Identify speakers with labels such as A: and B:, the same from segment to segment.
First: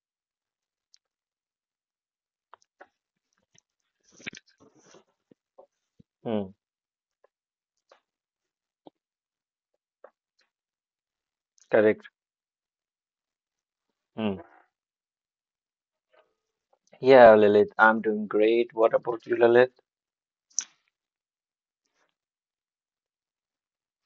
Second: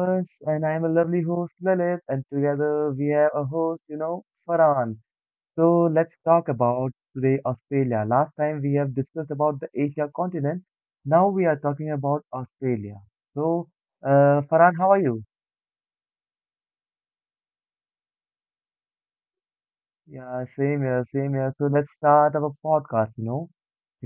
A: us, and I'm a lovely host, Lalit, and together we have a host, Farhan. So, let's talk
B: Mm,
A: about today Australia. Last time we have discussed about the Asia continent, now we are talking
B: correct.
A: about Australia. So,
B: Mm.
A: Farhan, how are you?
B: Yeah, Lilith, I'm doing great. What about you, Lilith?
A: Yeah, same here, same here. So let's start our podcast.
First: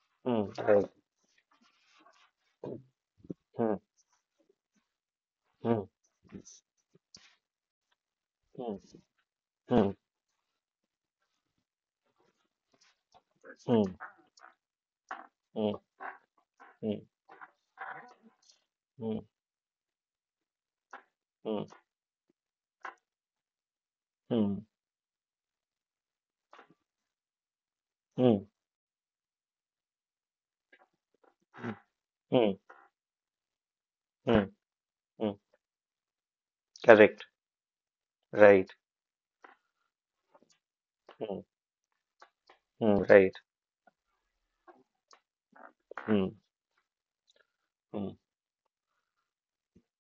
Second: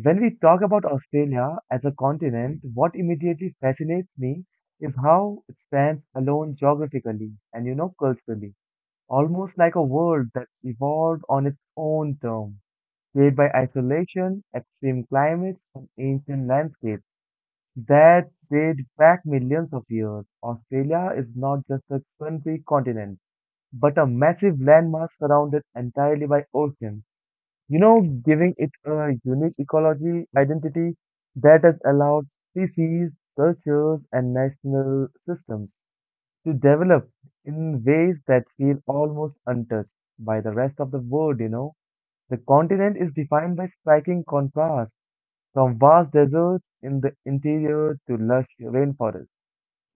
A: When we
B: Mm,
A: talk about
B: correct.
A: Australia as a continent, what immediately
B: Mm,
A: fascinates me is how it
B: mm,
A: stands alone geographically and culturally,
B: mm,
A: almost like a
B: mm,
A: world that evolved on its own terms, shaped by
B: mm, mm,
A: isolation, extreme climates, and ancient
B: mm,
A: landscapes that date
B: mm,
A: back millions of years. Australia is
B: mm,
A: not just a country continent, but a
B: mm,
A: massive landmass surrounded entirely by oceans
B: mm,
A: giving it a unique ecology identity that has allowed
B: mm,
A: species, cultures, and
B: mm,
A: national
B: mm.
A: systems to develop
B: Correct.
A: in ways that
B: Right.
A: feel almost untouched by the rest of the world,
B: Mm,
A: you know. The continent
B: mm,
A: is
B: right.
A: defined by striking contrasts from vast
B: Mm,
A: deserts in the interior
B: mm,
A: to lush rainforests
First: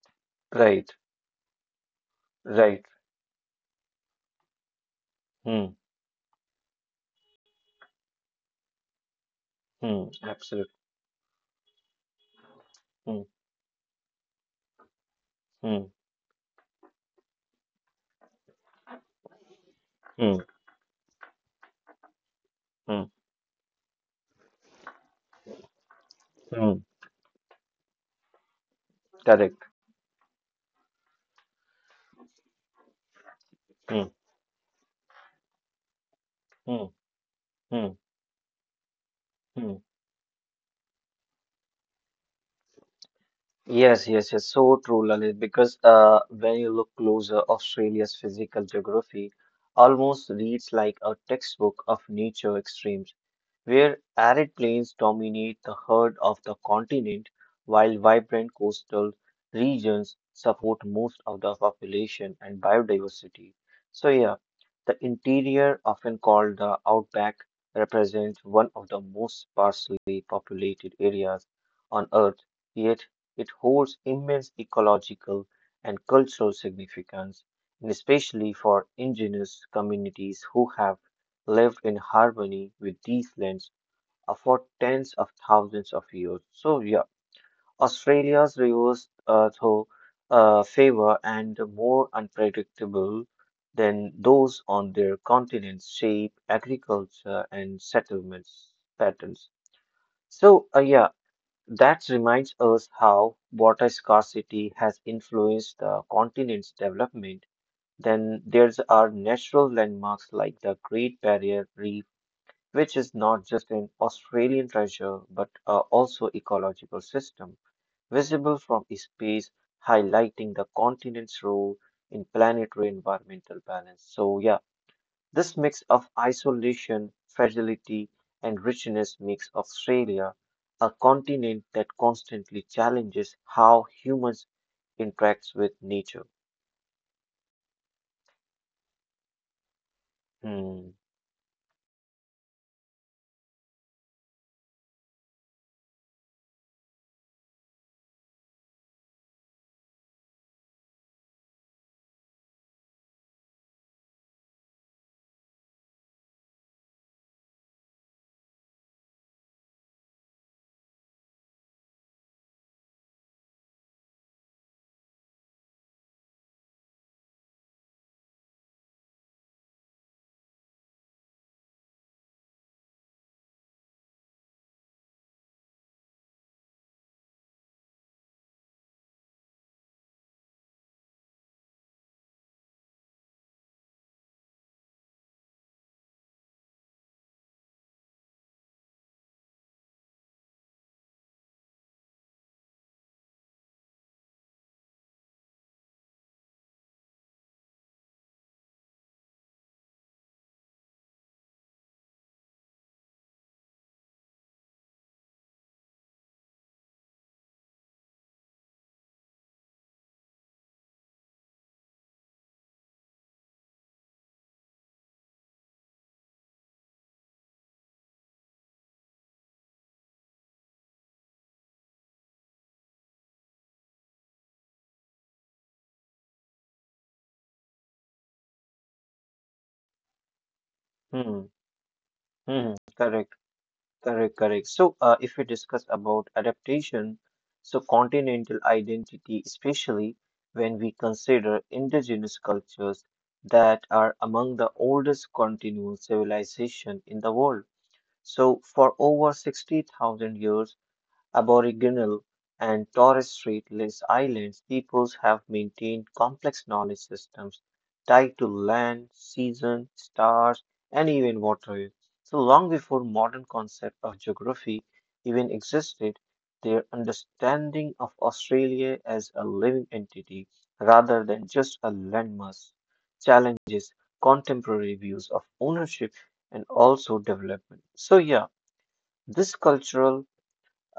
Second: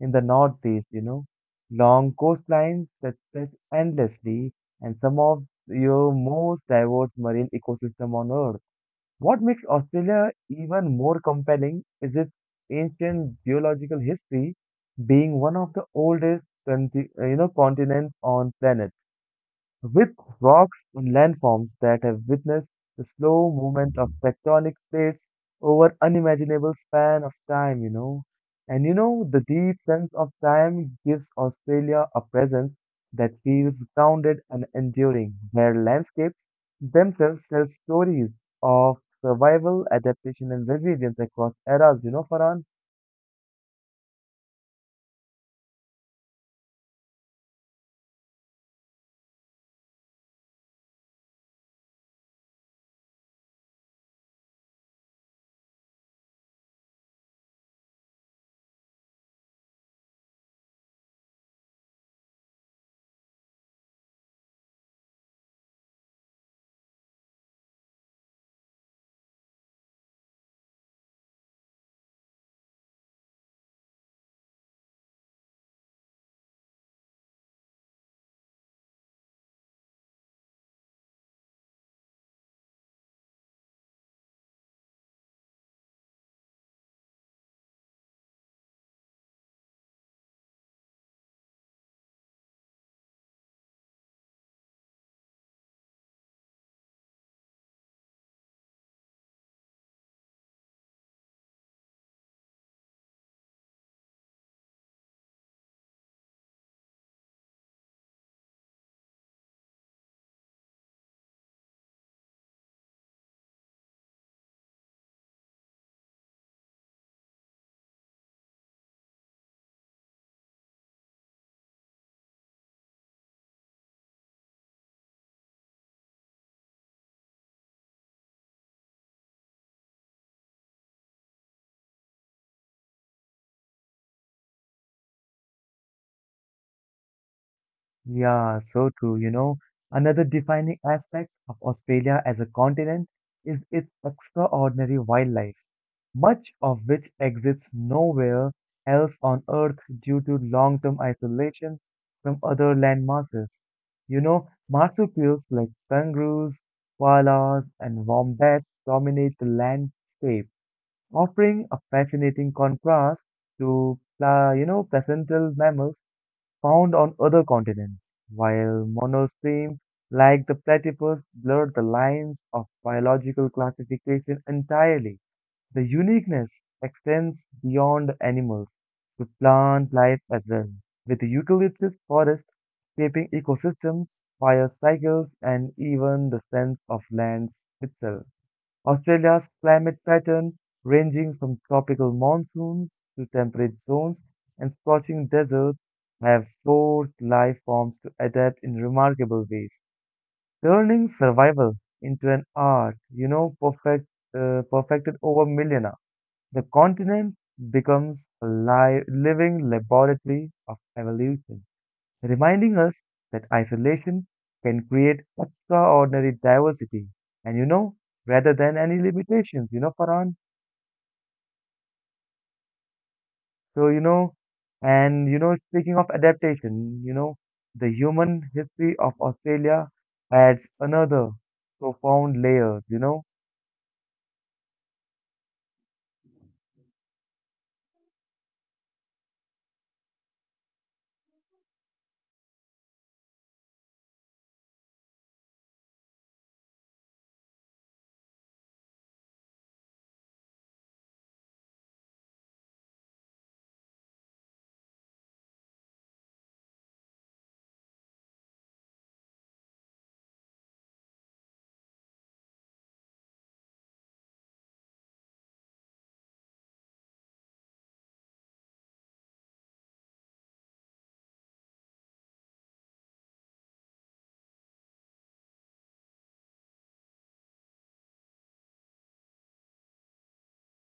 A: in the northeast,
B: right.
A: you know, long
B: Right.
A: coastlines that stretch endlessly, and some of
B: Mm,
A: your most diverse marine ecosystem on Earth. What makes
B: mm,
A: Australia
B: absolutely.
A: even more compelling is its
B: Mm,
A: ancient geological history, being one of the
B: mm,
A: oldest continents on planet with
B: mm,
A: rocks and landforms that have witnessed the
B: mm,
A: slow movement of tectonic plates over unimaginable
B: mm.
A: span of time. And the
B: Correct.
A: deep sense of time gives Australia a presence that feels
B: Mm,
A: grounded and enduring, where landscapes
B: mm,
A: themselves tell stories of
B: mm,
A: survival, adaptation, and resilience across eras, Farhan.
B: yes, yes, yes. So true, Lalit. Because when you look closer, Australia's physical geography almost reads like a textbook of nature extremes, where arid plains dominate the heart of the continent, while vibrant coastal regions support most of the population and biodiversity. So, yeah, the interior, often called the outback, represents one of the most sparsely populated areas on Earth, yet it holds immense ecological and cultural significance, and especially for indigenous communities who have lived in harmony with these lands for tens of thousands of years. So, yeah, Australia's rivers, though, favor and more unpredictable than those on their continent's shape, agriculture, and settlements patterns. So, yeah, that reminds us how water scarcity has influenced the continent's development. Then there's our natural landmarks like the Great Barrier Reef, which is not just an Australian treasure but also ecological system visible from space, highlighting the continent's role in planetary environmental balance. So yeah, this mix of isolation, fragility, and richness makes Australia a continent that constantly challenges how humans interacts with nature.
A: Yeah, so true. Another defining
B: Hmm.
A: aspect of Australia as a continent is its extraordinary wildlife, much of which exists nowhere else on Earth due to long-term isolation from other land masses. Marsupials like kangaroos, koalas, and wombats dominate the landscape, offering a fascinating contrast to placental mammals found on other continents, while monostremes like the platypus blur the lines of biological classification entirely. The uniqueness extends beyond animals to plant life as well, with eucalyptus forests shaping ecosystems, fire cycles, and even the sense of land itself. Australia's climate pattern, ranging from tropical monsoons to temperate zones and scorching deserts, have forced life forms to adapt in remarkable ways, turning survival into an art, perfected over millennia. The continent becomes a living laboratory of evolution reminding us that isolation can create extraordinary diversity and, rather than any limitations, Farhan. So you know and you know speaking of adaptation, the human history of Australia adds another
B: Hmm.
A: profound
B: Hmm. Hmm,
A: layer.
B: correct. Correct, correct. So, if we discuss about adaptation, so continental identity, especially when we consider indigenous cultures that are among the oldest continuous civilization in the world. So, for over 60,000 years, Aboriginal and Torres Strait Islands peoples have maintained complex knowledge systems tied to land, season, stars, and even water. So long before modern concept of geography even existed, their understanding of Australia as a living entity rather than just a landmass challenges contemporary views of ownership and also development. So yeah, this cultural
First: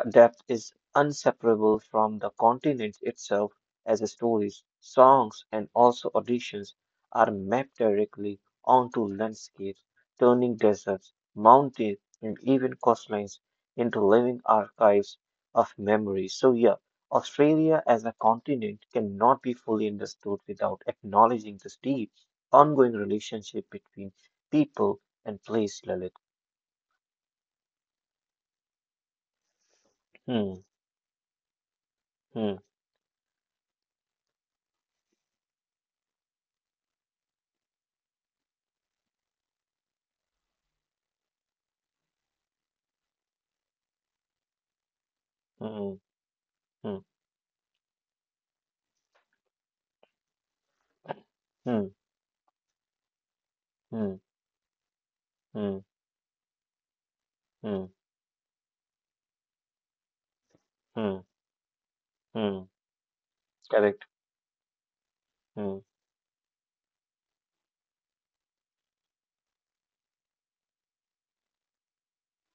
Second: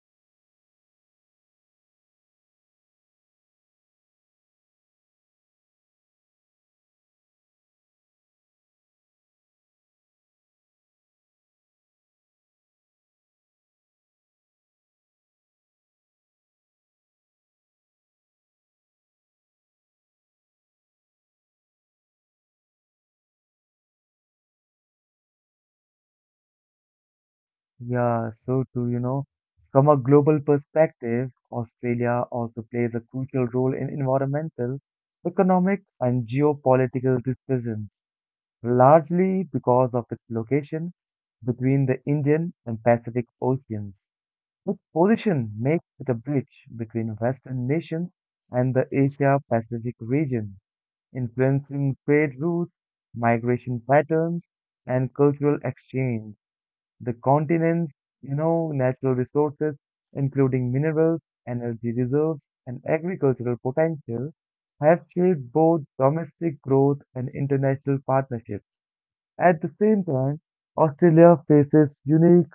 B: depth is inseparable from the continent itself, as stories, songs, and also auditions are mapped directly onto landscapes, turning deserts, mountains, and even coastlines into living archives of memory. So, yeah, Australia as a continent cannot be fully understood without acknowledging this deep, ongoing relationship between people and place, Lalit.
A: Yeah, so too. From a global
B: Hmm,
A: perspective, Australia
B: hmm,
A: also plays a crucial role in environmental economic and geopolitical decisions largely because of its location between the Indian and Pacific Oceans. Its position makes
B: hmm,
A: it a bridge
B: hmm,
A: between Western nations and the Asia Pacific region,
B: hmm, hmm,
A: influencing trade routes, migration
B: hmm.
A: patterns, and cultural
B: Hmm.
A: exchange. The
B: Mm,
A: continent's natural resources, including minerals,
B: mm,
A: energy reserves,
B: mm.
A: and agricultural
B: Correct.
A: potential, have shaped
B: Mm,
A: both domestic growth and international partnerships. At the same time, Australia faces unique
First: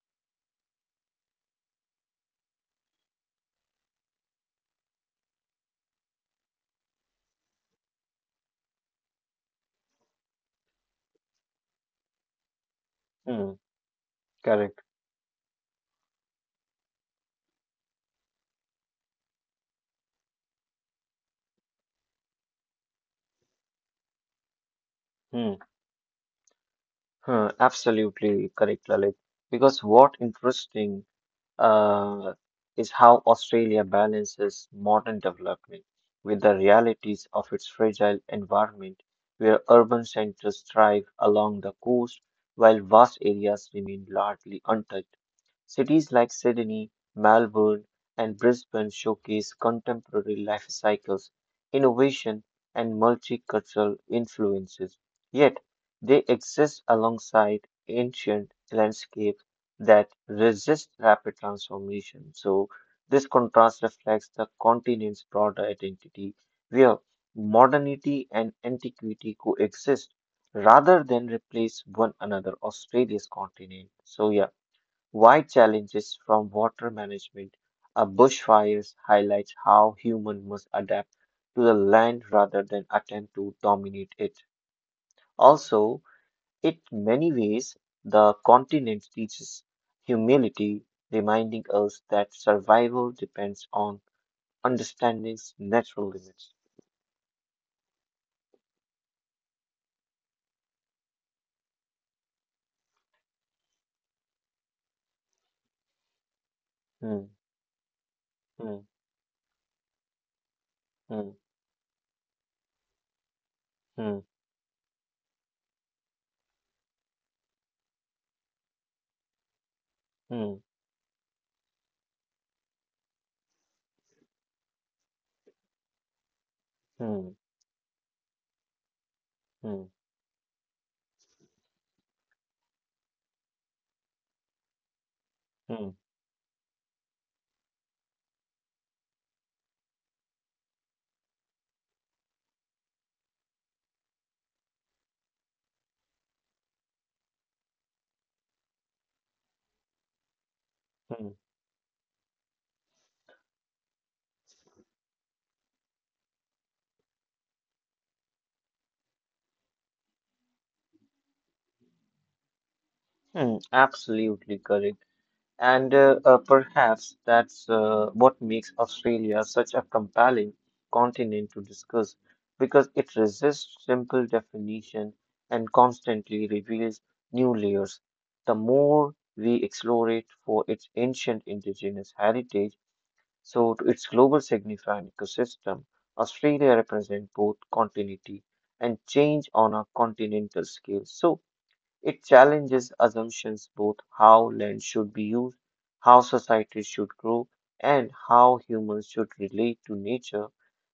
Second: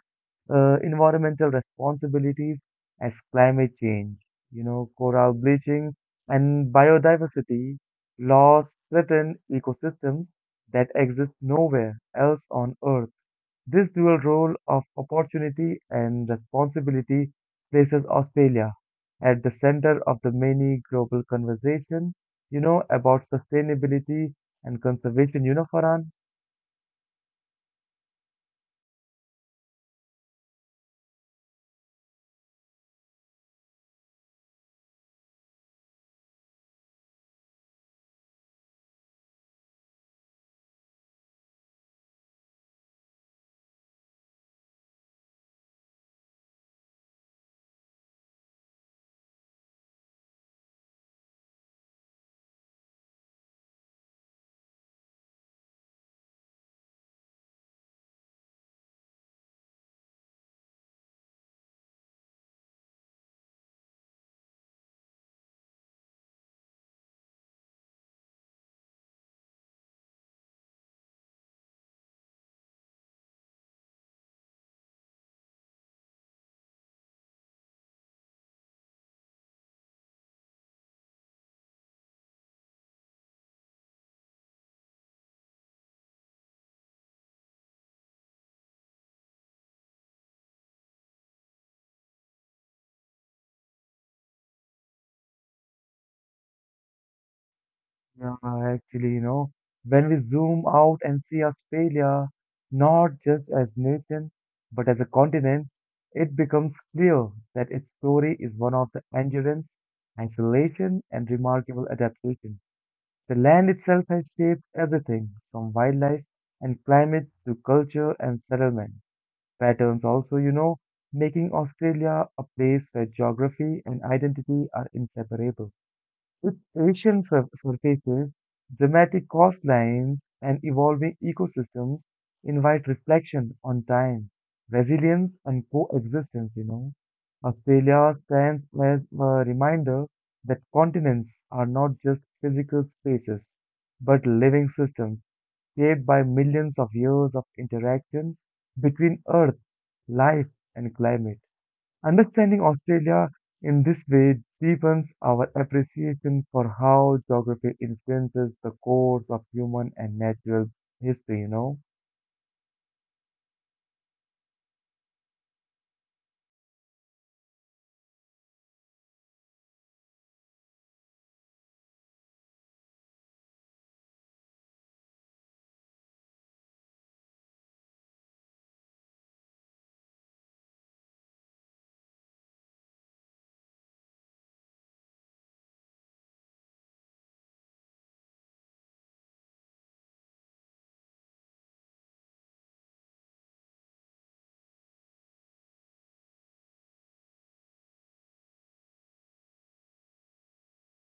A: environmental responsibilities as climate change, coral bleaching and biodiversity loss threaten ecosystems that exist nowhere else on Earth.
B: mm,
A: This dual role
B: correct.
A: of opportunity and responsibility places Australia at the center of the many global conversations, about sustainability and conservation, you
B: Mm,
A: know, Farhan.
B: huh, absolutely correct, Lalit. Because what interesting uh, is how Australia balances modern development with the realities of its fragile environment, where urban centers thrive along the coast while vast areas remain largely untouched. Cities like Sydney, Melbourne, and Brisbane showcase contemporary life cycles, innovation, and multicultural influences. Yet, they exist alongside ancient landscapes that resist rapid transformation. So, this contrast reflects the continent's broader identity, where modernity and antiquity coexist rather than replace one another. Australia's continent. So, yeah. Wide challenges from water management a bushfires highlights how humans must adapt to the land rather than attempt to dominate it. Also, in many ways, the continent teaches humility, reminding us that survival depends on understanding natural limits.
A: Yeah, actually, when we zoom out and see Australia, not just as nation, but as a continent, it becomes clear
B: Hmm,
A: that its story is one
B: hmm,
A: of the endurance, isolation, and
B: hmm,
A: remarkable adaptation. The land itself
B: hmm,
A: has shaped everything from wildlife and climate to culture and settlement patterns also, you
B: hmm,
A: know, making Australia a place where geography and identity are inseparable. With Asian
B: hmm,
A: surfaces, dramatic
B: hmm,
A: coastlines, and evolving ecosystems invite reflection on time, resilience, and
B: hmm,
A: coexistence. Australia stands as a reminder that continents are not just physical spaces, but living systems shaped by millions of years of interaction between Earth, life, and
B: hmm.
A: climate. Understanding Australia in this way deepens our appreciation for how geography influences the course of human and natural history.
B: Hmm, absolutely correct. And perhaps that's what makes Australia such a compelling continent to discuss, because it resists simple definition and constantly reveals new layers. The more we explore it for its ancient indigenous heritage, so to its global significant ecosystem, Australia represents both continuity and change on a continental scale. So, it challenges assumptions both how land should be used, how societies should grow, and how humans should relate to nature.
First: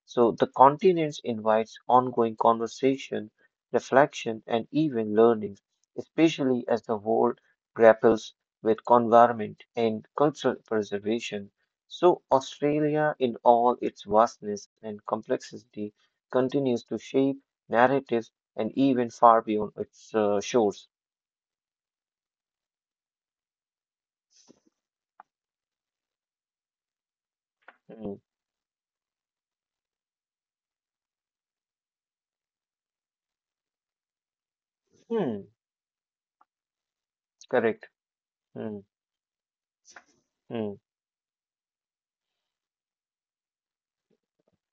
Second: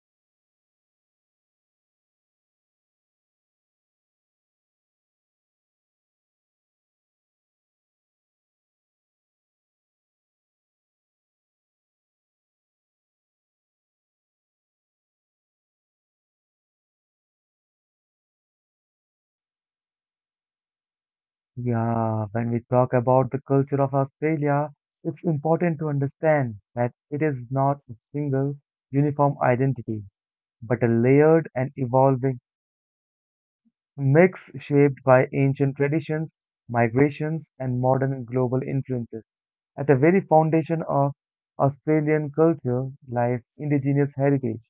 B: So the continents invites ongoing conversation, reflection, and even learning, especially as the world grapples with environment and cultural preservation. So Australia, in all its vastness and complexity, continues to shape narratives and even far beyond its shores.
A: Yeah, when we talk about the culture of Australia, it's important to understand that it is not a
B: hmm,
A: single uniform identity, but a layered and evolving mix shaped
B: hmm,
A: by ancient traditions, migrations, and
B: correct.
A: modern global
B: hmm,
A: influences. At the very
B: hmm,
A: foundation of Australian culture lies indigenous heritage,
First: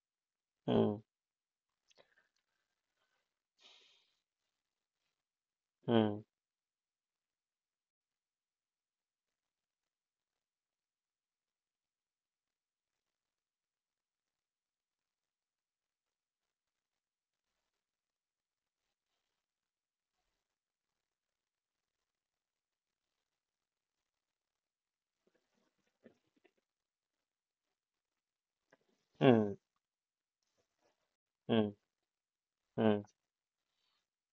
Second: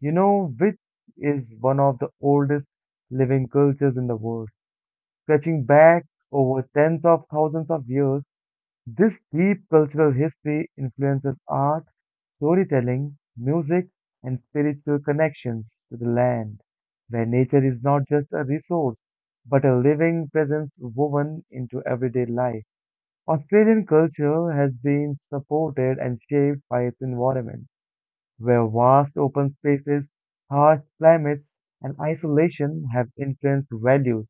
A: you know, which
B: hmm,
A: is one of the oldest living cultures in the world. Stretching back
B: hmm,
A: over tens of thousands of years, this deep cultural history influences art, storytelling, music, and spiritual connections to the land, where nature is not just a resource, but a living presence woven into everyday life. Australian culture has been supported and shaped by its environment, where vast open
B: hmm,
A: spaces, harsh climates,
B: hmm,
A: and isolation
B: hmm,
A: have influenced values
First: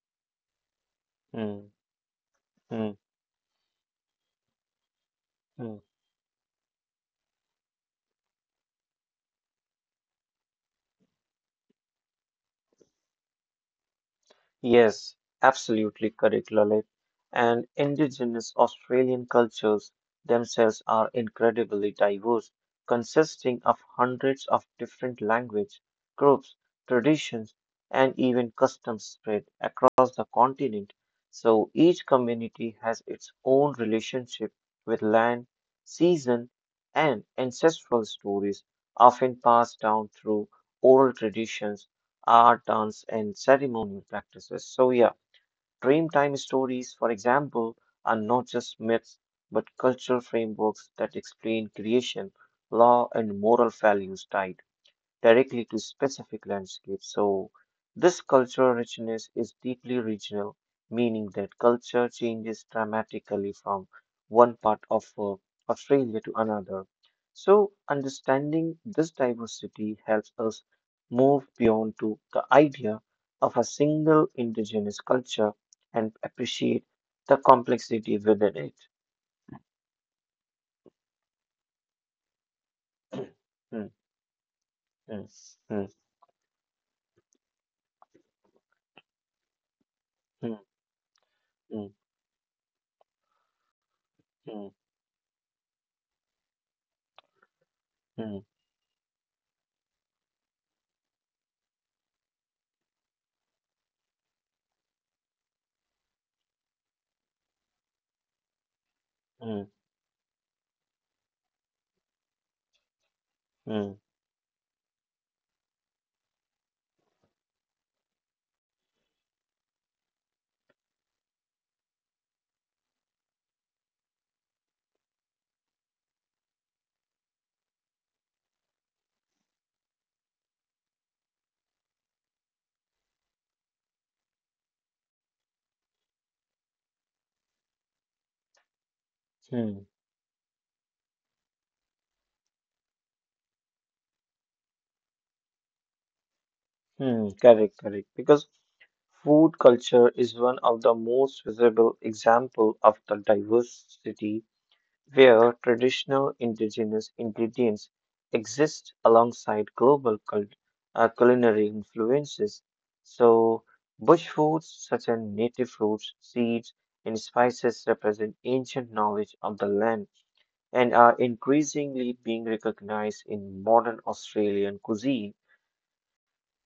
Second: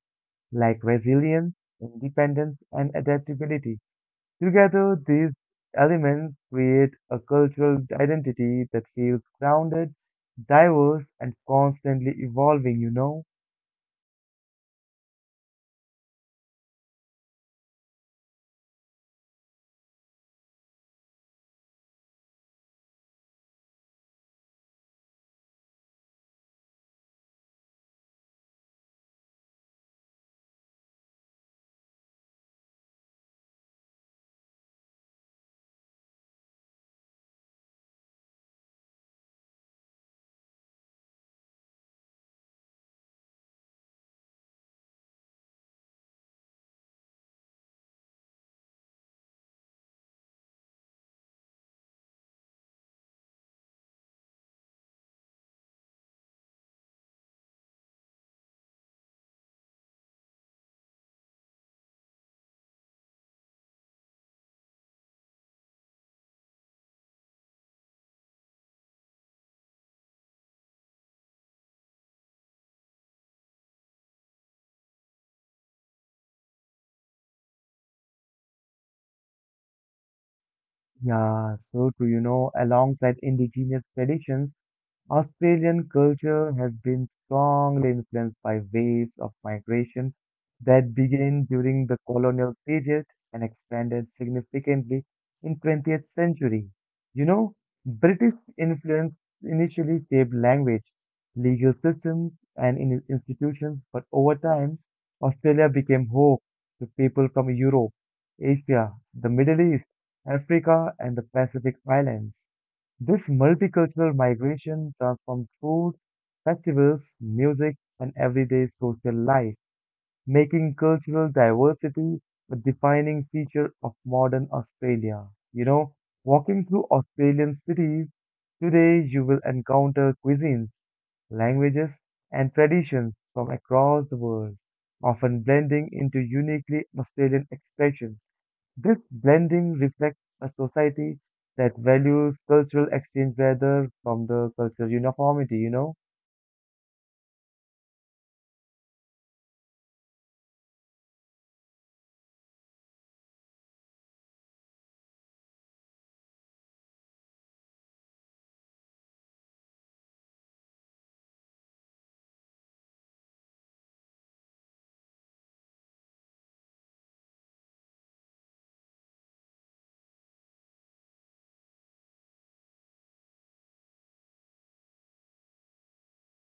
A: like resilience,
B: hmm,
A: independence,
B: hmm,
A: and adaptability. Together, these
B: hmm.
A: elements create a cultural identity that feels grounded, diverse, and constantly evolving?
B: Yes, absolutely correct, Lalit. And Indigenous Australian cultures themselves are incredibly diverse, consisting of hundreds of different language, groups, traditions, and even customs spread across the continent. So each community has its own relationship with land, season, and ancestral stories, often passed down through oral traditions art, dance, and ceremonial practices. So, yeah, Dreamtime stories, for example, are not just myths but cultural frameworks that explain creation, law, and moral values tied directly to specific landscapes. So, this cultural richness is deeply regional, meaning that culture changes dramatically from one part of Australia to another. So, understanding this diversity helps us move beyond to the idea of a single indigenous culture and appreciate the complexity within it.
A: Yeah, so too, alongside indigenous traditions Australian
B: Mm,
A: culture has been strongly influenced by waves of migration
B: mm,
A: that began during
B: mm,
A: the colonial period and expanded
B: mm, mm,
A: significantly in 20th century. You know,
B: mm,
A: British
B: mm,
A: influence initially shaped language, legal systems, and in institutions, but over time, Australia became home to people from Europe, Asia, the Middle
B: mm,
A: East, Africa, and the Pacific Islands. This
B: mm,
A: multicultural migration transformed food, festivals, music, and everyday social life, making cultural diversity a defining feature of modern Australia. You know, walking through Australian cities today, you will encounter cuisines, languages, and traditions from across the world, often blending into uniquely Australian expressions. This blending
B: mm.
A: reflects a society that values cultural exchange rather from the cultural uniformity?
B: Hmm, correct, correct. Because food culture is one of the most visible example of the diversity where traditional indigenous ingredients exist alongside global culinary influences. So, bush foods such as native fruits, seeds, and spices represent ancient knowledge of the land and are increasingly being recognized in modern Australian cuisine.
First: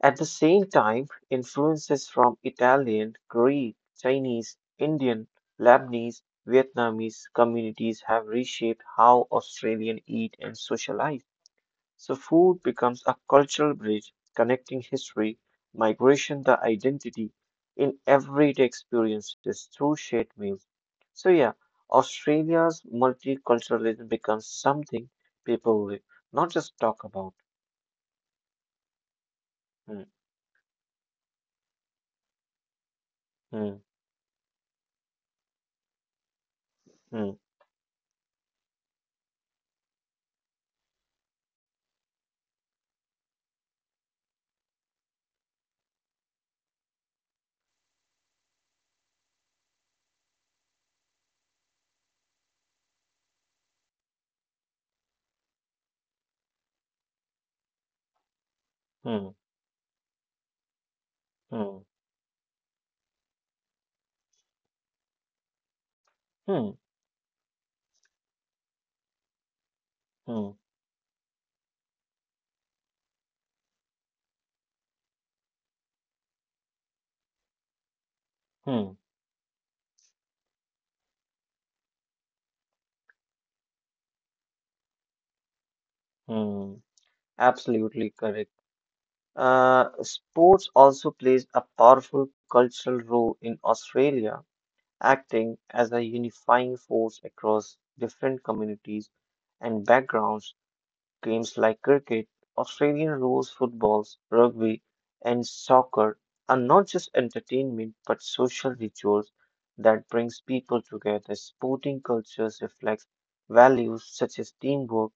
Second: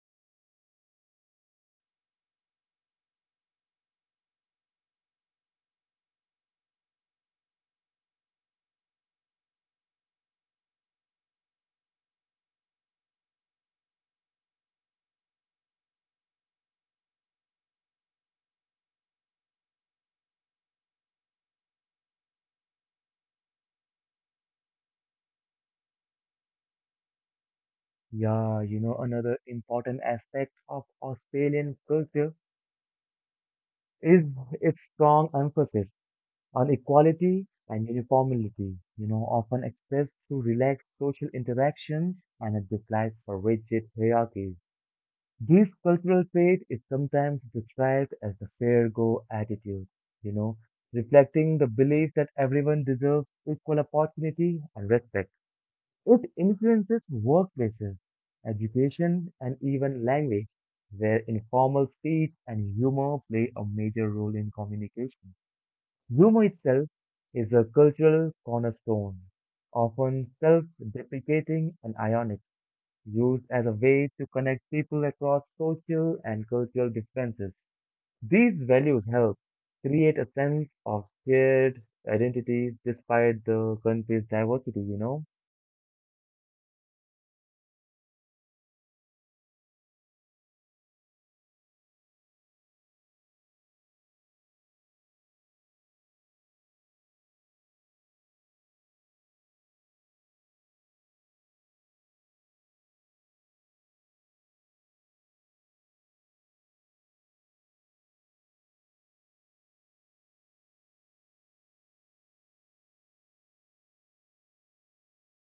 B: At the same time, influences from Italian, Greek, Chinese, Indian, Lebanese, Vietnamese communities have reshaped how Australians eat and socialize. So food becomes a cultural bridge connecting history, migration, the identity in everyday experiences through shared meals. So yeah, Australia's multiculturalism becomes something people live, not just talk about.
A: Yeah, another
B: Hmm,
A: important aspect of Australian culture
B: hmm,
A: is its strong emphasis on
B: hmm,
A: equality and uniformity, often expressed through relaxed social interactions and a dislike for rigid hierarchies. This cultural trait is sometimes described as the fair go attitude, you know, reflecting the belief that everyone deserves equal opportunity and respect. It influences workplaces, education,
B: hmm,
A: and even language, where
B: hmm,
A: informal speech and humor play a major role in communication. Humor
B: hmm.
A: itself is a cultural cornerstone, often
B: Hmm,
A: self deprecating and ironic used as a way to connect people across social and cultural differences. These
B: hmm,
A: values help create a sense of shared identity despite the country's diversity.
B: hmm. Absolutely correct. Sports also plays a powerful cultural role in Australia, acting as a unifying force across different communities and backgrounds. Games like cricket, Australian rules footballs, rugby, and soccer are not just entertainment but social rituals that brings people together. Sporting cultures reflect values such as teamwork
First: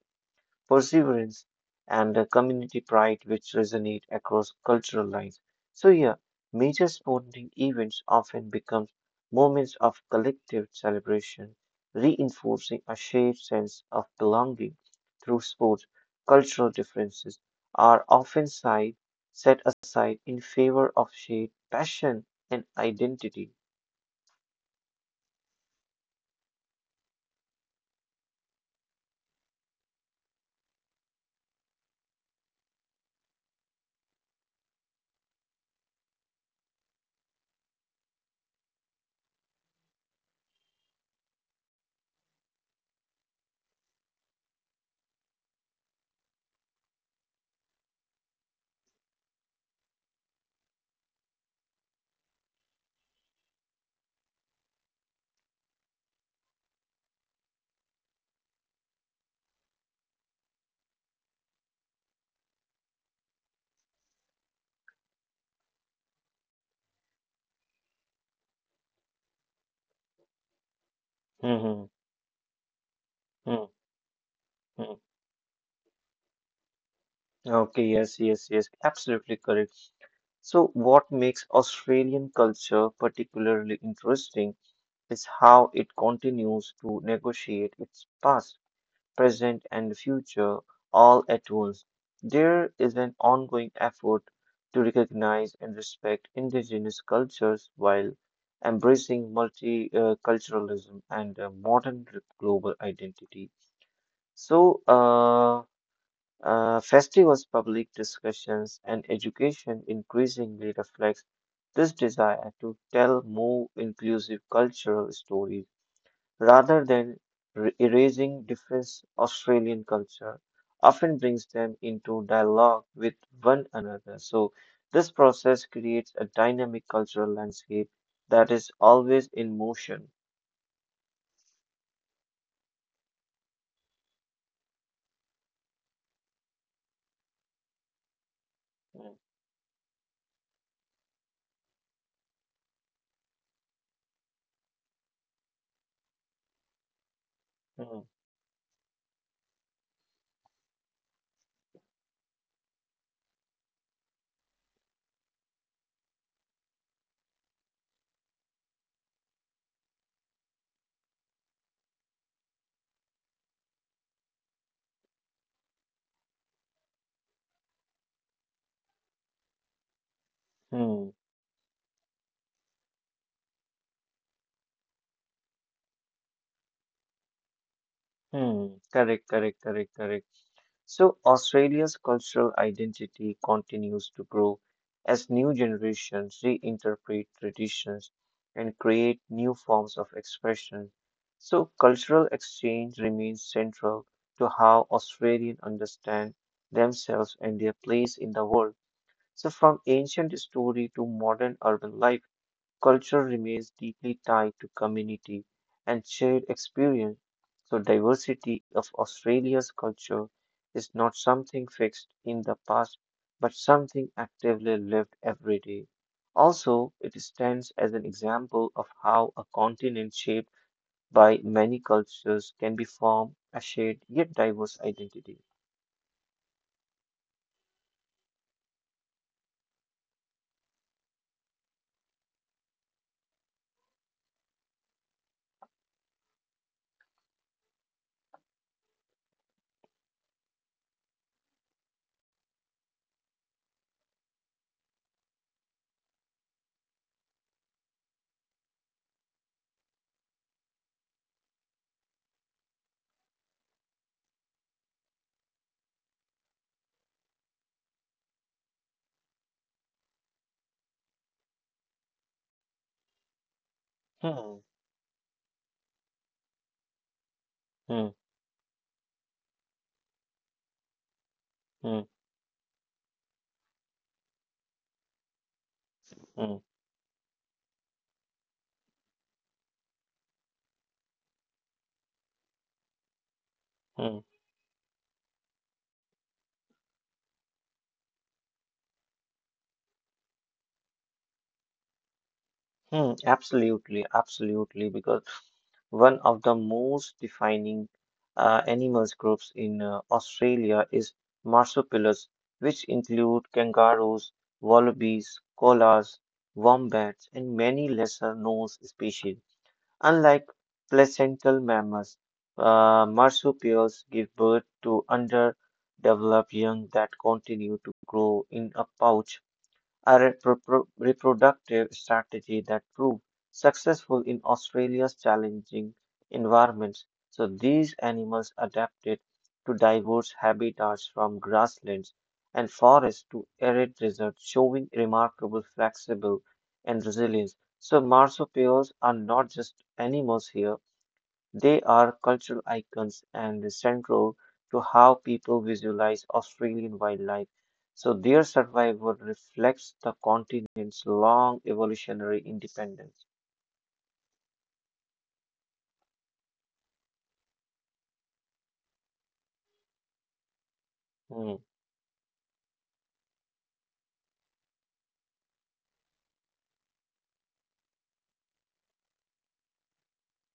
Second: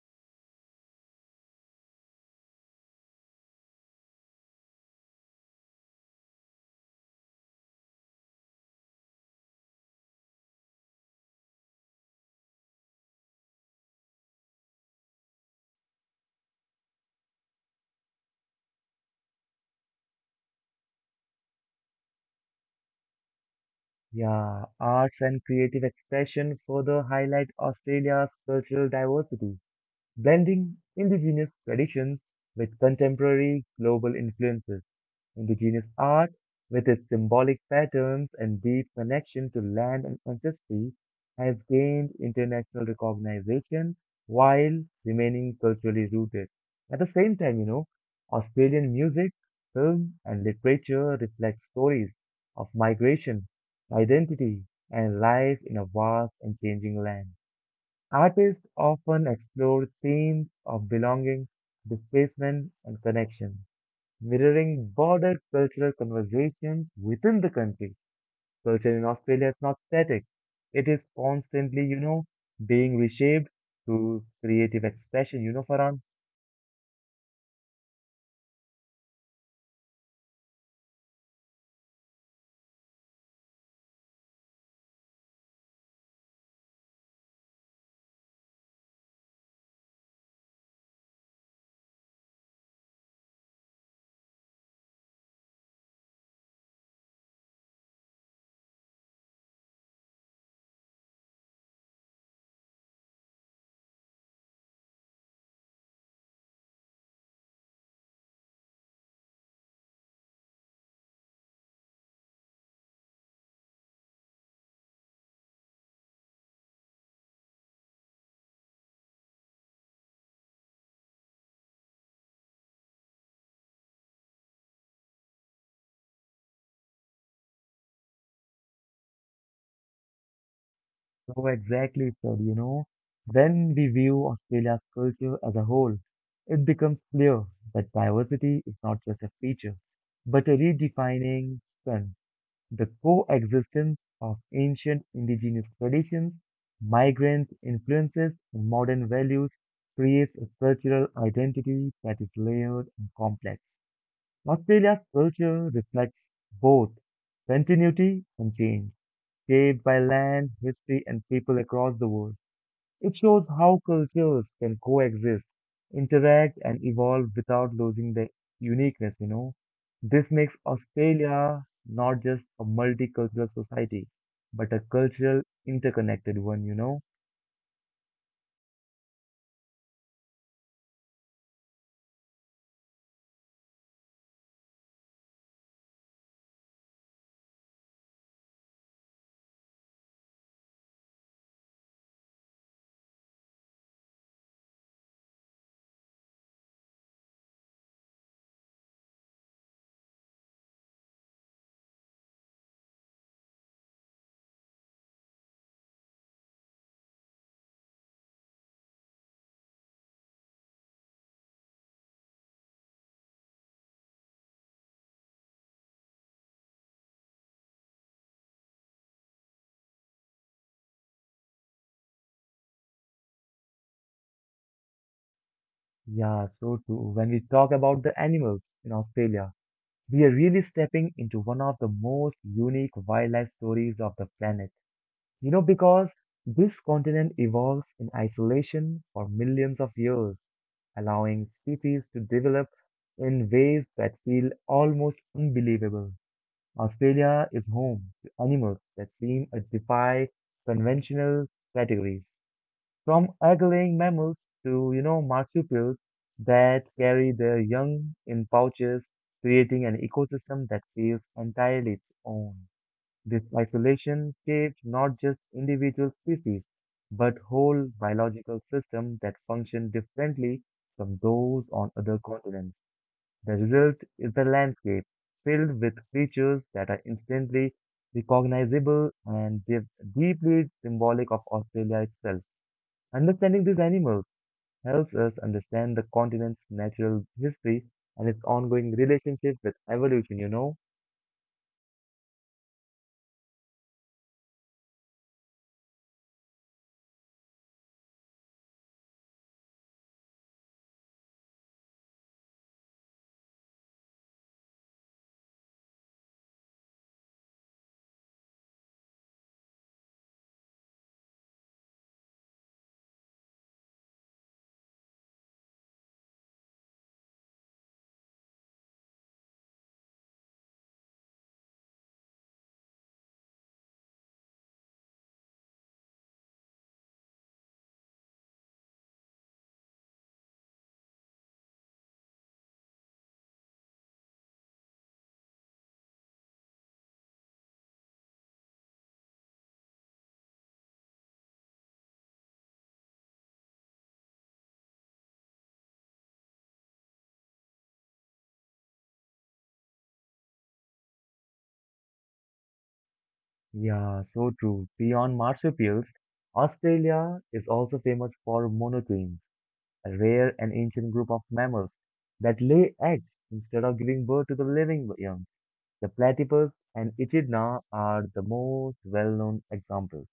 B: perseverance, and a community pride which resonate across cultural lines. So yeah, major sporting events often become moments of collective celebration, reinforcing a shared sense of belonging through sports. Cultural differences are often set aside in favor of shared passion and identity.
A: Yeah, arts and creative expression further highlight Australia's cultural diversity, blending indigenous traditions with contemporary global influences. Indigenous art, with its symbolic patterns and deep connection to land and ancestry, has gained international recognition while remaining culturally rooted. At the same time, Australian music, film, and literature reflect stories of migration, identity, and life in a vast and changing land. Artists often explore themes of belonging, displacement, and connection mirroring broader cultural conversations within the country. Culture in Australia is not static, it is
B: Mhm,
A: constantly, being
B: mhm,
A: reshaped through
B: mhm.
A: creative expression. Farhan,
B: Okay, yes, yes, yes, absolutely correct. So, what makes Australian culture particularly interesting is how it continues to negotiate its past, present, and future all at once. There is an ongoing effort to recognize and respect indigenous cultures while embracing multiculturalism and a modern global identity. So, festivals, public discussions, and education increasingly reflects this desire to tell more inclusive cultural stories rather than erasing difference. Australian culture often brings them into dialogue with one another. So this process creates a dynamic cultural landscape that is always in motion.
A: so exactly, sir, when we view Australia's culture as a whole, it becomes clear that diversity is
B: Hmm,
A: not just a feature, but a redefining strength. The coexistence of ancient indigenous traditions, migrant
B: hmm,
A: influences, and modern values creates a cultural identity that is layered and complex. Australia's culture reflects both continuity and change, shaped by land, history, and people across the world. It shows how cultures can coexist, interact, and evolve without losing their uniqueness. This makes
B: hmm,
A: Australia not just a multicultural society, but a cultural interconnected one.
B: hmm. Correct, correct, correct, correct. So, Australia's cultural identity continues to grow as new generations reinterpret traditions and create new forms of expression. So, cultural exchange remains central to how Australians understand themselves and their place in the world. So, from ancient story to modern urban life. Culture remains deeply tied to community and shared experience, so diversity of Australia's culture is not something fixed in the past, but something actively lived every day. Also, it stands as an example of how a continent shaped by many cultures can be form a shared yet diverse identity.
A: Yeah, so too. When we talk about the animals in Australia, we are really stepping into one of the most unique wildlife stories of the planet. Because this continent evolves in isolation for millions of years allowing cities to develop in ways that feel almost unbelievable. Australia is home to animals that seem to defy conventional categories, from egg-laying mammals to marsupials that carry their young in pouches, creating an ecosystem that feels entirely its own. This isolation
B: Hmm,
A: shapes not just individual species, but whole
B: hmm,
A: biological systems that function differently from those
B: hmm,
A: on other continents. The result is a landscape filled with
B: hmm,
A: creatures that are instantly recognizable and deeply symbolic of Australia itself. Understanding these
B: hmm,
A: animals helps us understand the continent's natural history and its ongoing relationship with evolution.
B: hmm. Absolutely, absolutely, because one of the most defining animals groups in Australia is marsupials, which include kangaroos, wallabies, koalas, wombats, and many lesser known species. Unlike placental mammals, marsupials give birth to underdeveloped young that continue to grow in a pouch a reproductive strategy that proved successful in Australia's challenging environments. So these animals adapted to diverse habitats from grasslands and forests to arid deserts, showing remarkable flexible and resilience. So marsupials are not just animals here, they are cultural icons and central to how people visualize Australian wildlife, so their survival reflects the continent's long evolutionary independence.
A: Yeah, so true. Beyond marsupials, Australia is also famous for monotenes, a rare and ancient group
B: Hmm,
A: of mammals that lay eggs instead of giving birth to the living young. The platypus and echidna are the most well-known examples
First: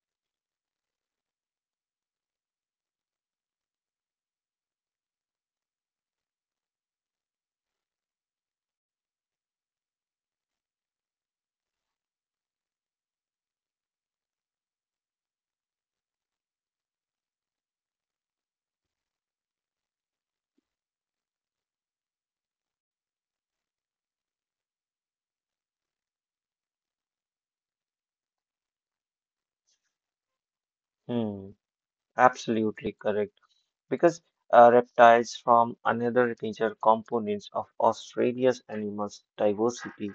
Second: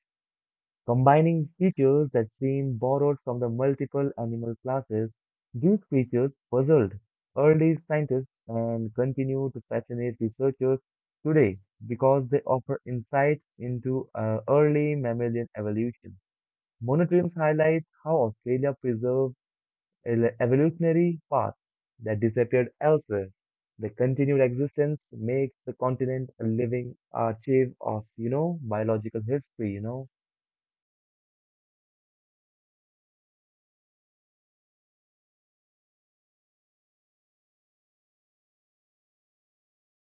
A: combining features that seem borrowed from the multiple animal classes. These features puzzled early scientists and continue to fascinate researchers today because they offer insights into early mammalian evolution. Monotremes highlights how Australia preserved evolutionary paths that disappeared elsewhere. The continued existence makes the continent a living archive of biological history.
B: hmm, absolutely correct. Because reptiles from another major components of Australia's animal diversity,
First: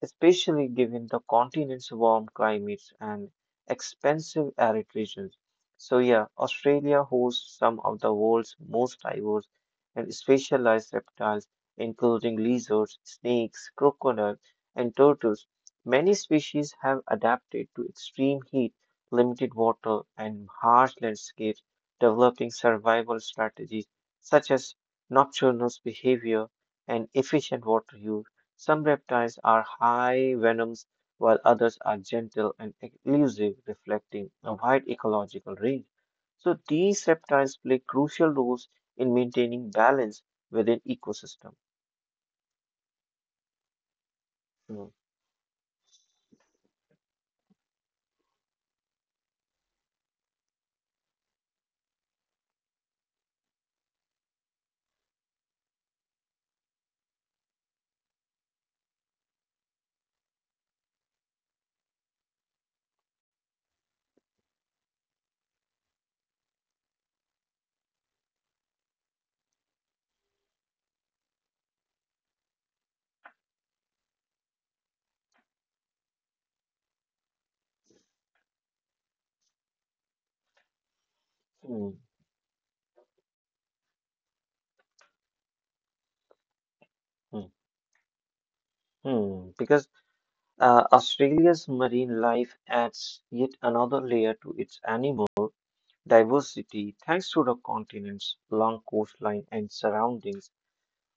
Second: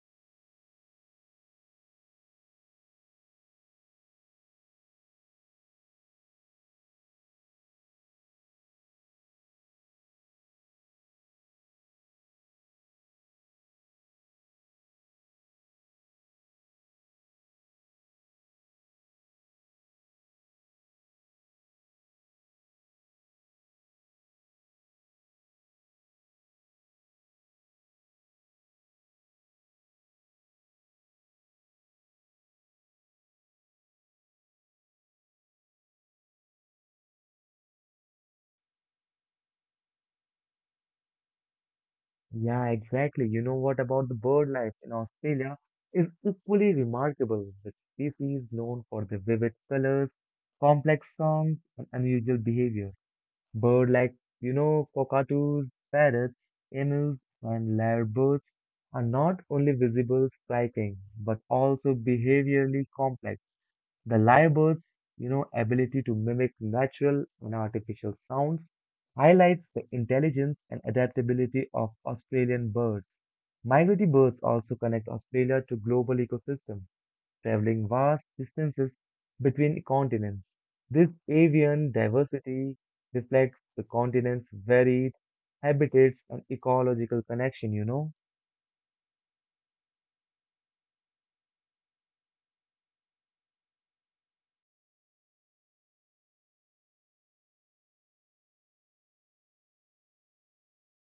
B: especially given the continent's warm climates and expensive arid regions. So yeah, Australia hosts some of the world's most diverse and specialized reptiles, including lizards, snakes, crocodiles, and turtles. Many species have adapted to extreme heat, limited water, and harsh landscapes developing survival strategies such as nocturnal behavior and efficient water use. Some reptiles are high venoms, while others are gentle and elusive, reflecting a wide ecological range. So these reptiles play crucial roles in maintaining balance within ecosystem.
A: Yeah, exactly. What about the bird life
B: Hmm,
A: in Australia is equally remarkable, with species known for their vivid colors, complex songs, and unusual behavior. Bird like cockatoos, parrots, emus, and lyrebirds are not only visible, striking, but also behaviorally complex. The lyrebirds, ability to mimic natural and artificial sounds highlights the intelligence and adaptability of Australian birds. Migratory birds also connect Australia to global ecosystems, traveling vast distances between continents. This avian
B: hmm,
A: diversity reflects the continent's varied habitats and ecological
B: hmm,
A: connection.
B: hmm. Because Australia's marine life adds yet another layer to its animal diversity, thanks to the continents, long coastline and surroundings,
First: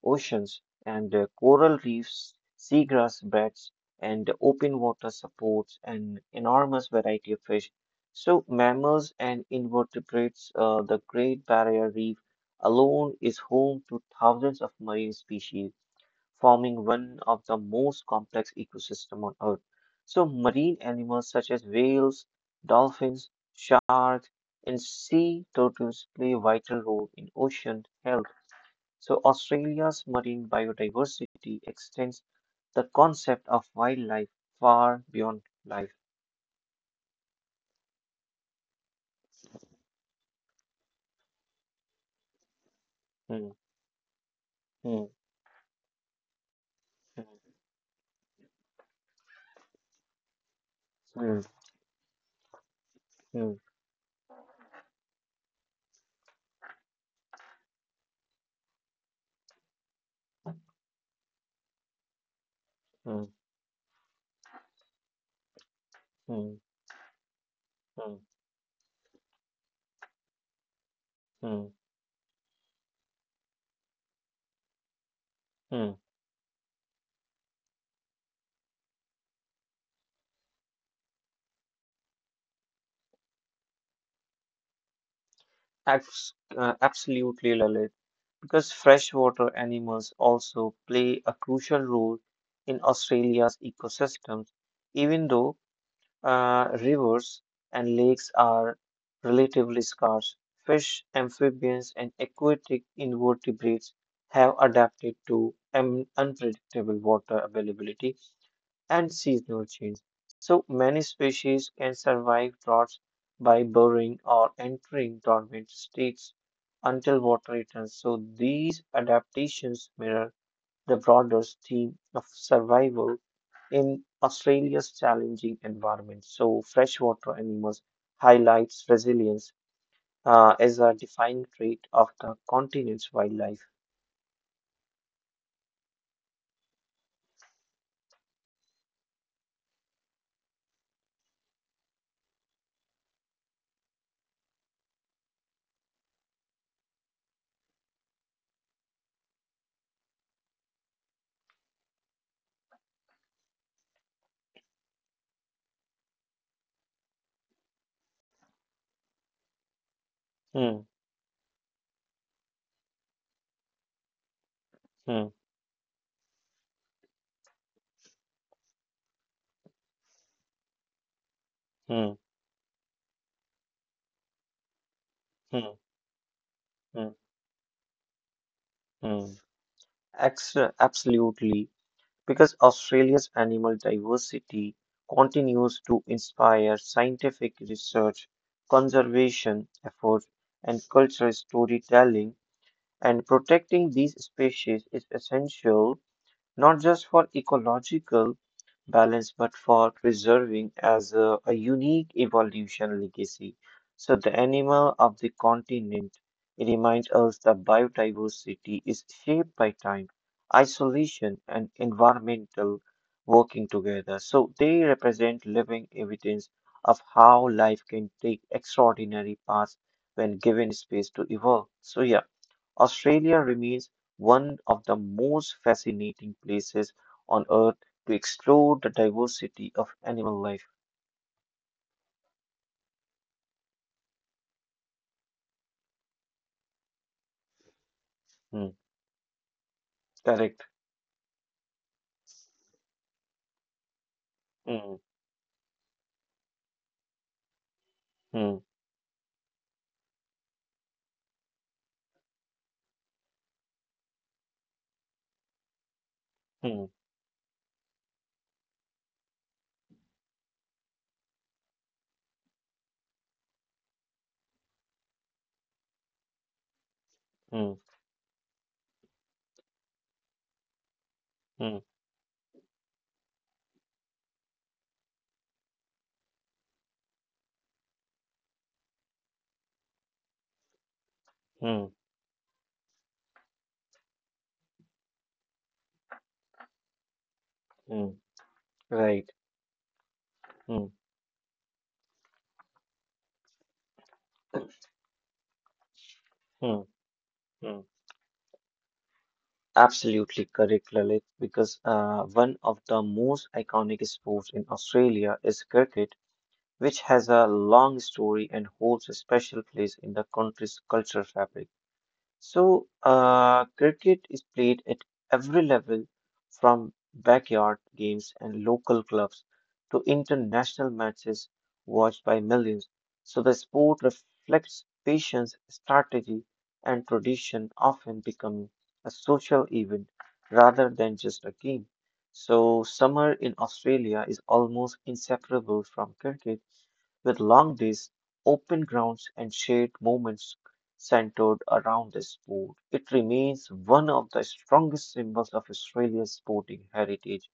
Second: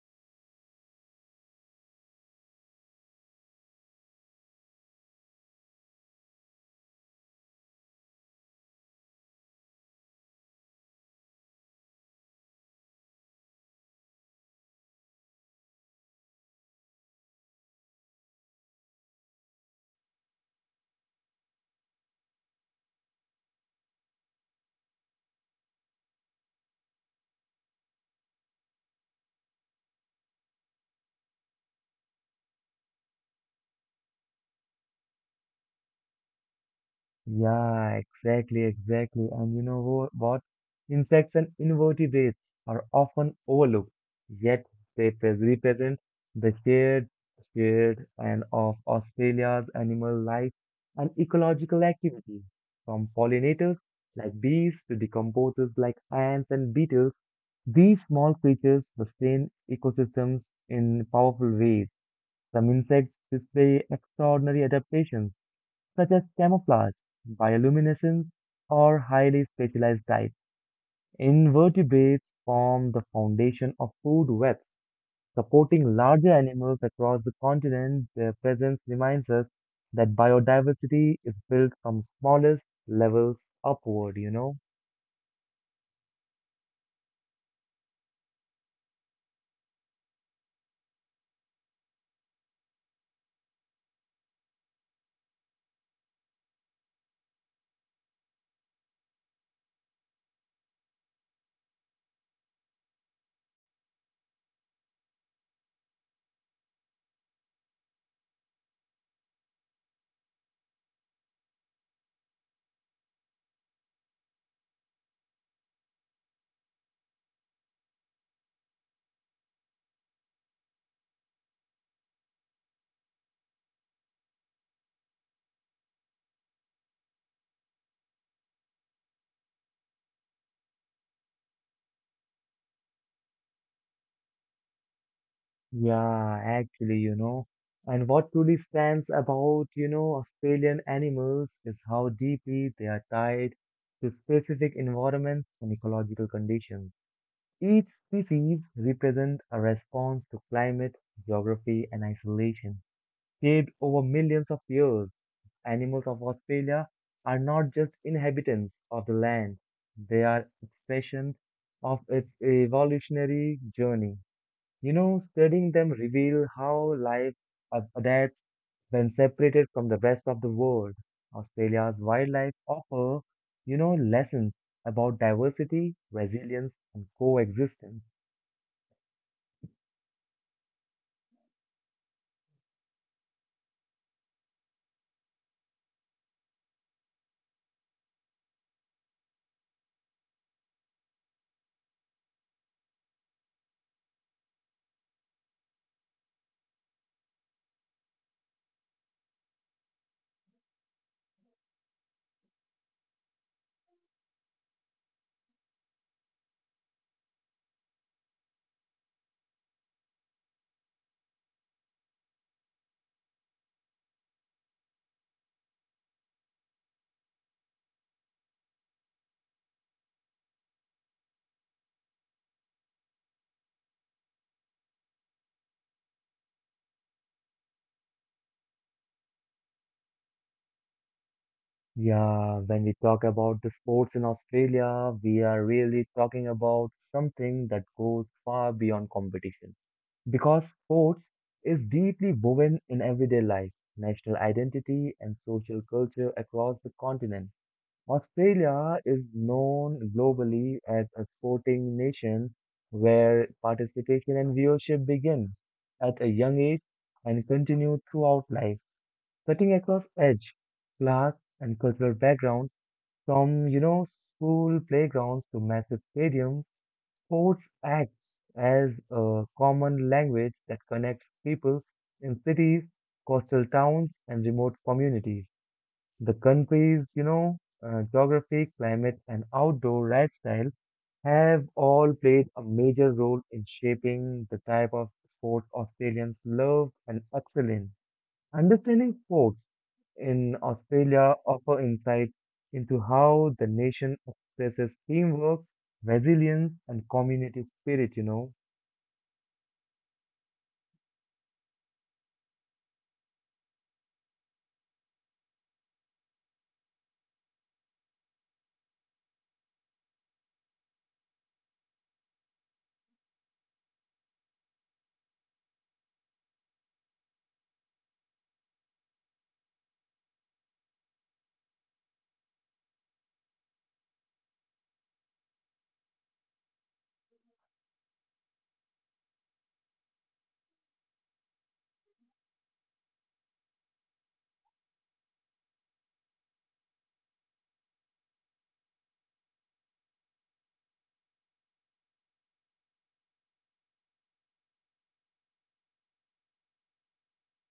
B: oceans and coral reefs, seagrass beds, and open water supports an enormous variety of fish. So, mammals and invertebrates, the Great Barrier Reef alone is home to thousands of marine species forming one of the most complex ecosystems on Earth. So, marine animals such as whales, dolphins, sharks, and sea turtles play a vital role in ocean health. So, Australia's marine biodiversity extends the concept of wildlife far beyond life.
A: Yeah, exactly. And what? Insects and invertebrates are often
B: Hmm,
A: overlooked, yet they
B: hmm,
A: pres- represent the shared and of Australia's animal life and
B: hmm,
A: ecological activity, from
B: hmm,
A: pollinators like bees to decomposers like ants and beetles. These small creatures sustain ecosystems in powerful ways. Some insects
B: hmm,
A: display extraordinary adaptations such as
B: hmm, hmm,
A: camouflage,
B: hmm,
A: bioluminescence, or highly specialized diets.
B: hmm,
A: Invertebrates form the foundation of food webs, supporting
B: hmm.
A: larger animals across the continent. Their presence reminds us that biodiversity is built from smallest levels upward?
B: Absolutely, Lalit. Because freshwater animals also play a crucial role in Australia's ecosystems, even though rivers and lakes are relatively scarce. Fish, amphibians, and aquatic invertebrates have adapted to unpredictable water availability and seasonal change. So many species can survive droughts by burrowing or entering dormant states until water returns. So these adaptations mirror the broader theme of survival in Australia's challenging environment. So freshwater animals highlights resilience as a defining trait of the continent's wildlife.
A: Yeah, actually. And what truly stands about, Australian animals is how deeply they are tied to specific environments and ecological conditions. Each species represents a response to climate, geography, and isolation. Shaped over millions of years, animals of Australia are not just inhabitants of the land, they are
B: Hmm,
A: expressions of its evolutionary journey. You know,
B: hmm,
A: studying them reveal how life adapts when separated from the rest of the world. Australia's
B: hmm,
A: wildlife offer, lessons about
B: hmm,
A: diversity, resilience, and
B: hmm,
A: coexistence.
B: hmm. Absolutely. Because Australia's animal diversity continues to inspire scientific research, conservation efforts, and cultural storytelling, and protecting these species is essential not just for ecological balance but for preserving as a unique evolution legacy. So, the animal of the continent reminds us that biodiversity is shaped by time, isolation, and environmental working together. So, they represent living evidence of how life can take extraordinary paths when given space to evolve. So, yeah. Australia remains one of the most fascinating places on earth to explore the diversity of animal life.
A: Yeah, when we talk about the sports in Australia, we are really talking about something that goes far
B: Hmm,
A: beyond competition. Because
B: correct.
A: sports is deeply woven in everyday life, national
B: Hmm,
A: identity, and social culture across the continent.
B: hmm,
A: Australia is known globally as a sporting nation where participation and viewership begin at a young age
B: hmm,
A: and continue throughout life, cutting across age, class, and cultural background. From, school playgrounds to massive stadiums, sports
B: hmm,
A: acts as a common language that connects people
B: hmm,
A: in cities, coastal towns, and remote communities. The country's, geography, climate, and outdoor lifestyle have
B: hmm,
A: all played a major role in shaping the type of sports Australians love and excel in.
B: hmm,
A: Understanding
B: right.
A: folks in
B: Hmm,
A: Australia offer insight into how the nation expresses teamwork, resilience,
B: hmm,
A: and community
B: hmm.
A: spirit.
B: Absolutely correct, Lalit, because one of the most iconic sports in Australia is cricket, which has a long story and holds a special place in the country's cultural fabric. So, cricket is played at every level from backyard games and local clubs to international matches watched by millions. So, the sport reflects patience, strategy, and tradition, often becoming a social event rather than just a game. So, summer in Australia is almost inseparable from cricket with long days, open grounds, and shared moments centered around the sport. It remains one of the strongest symbols of Australia's sporting heritage.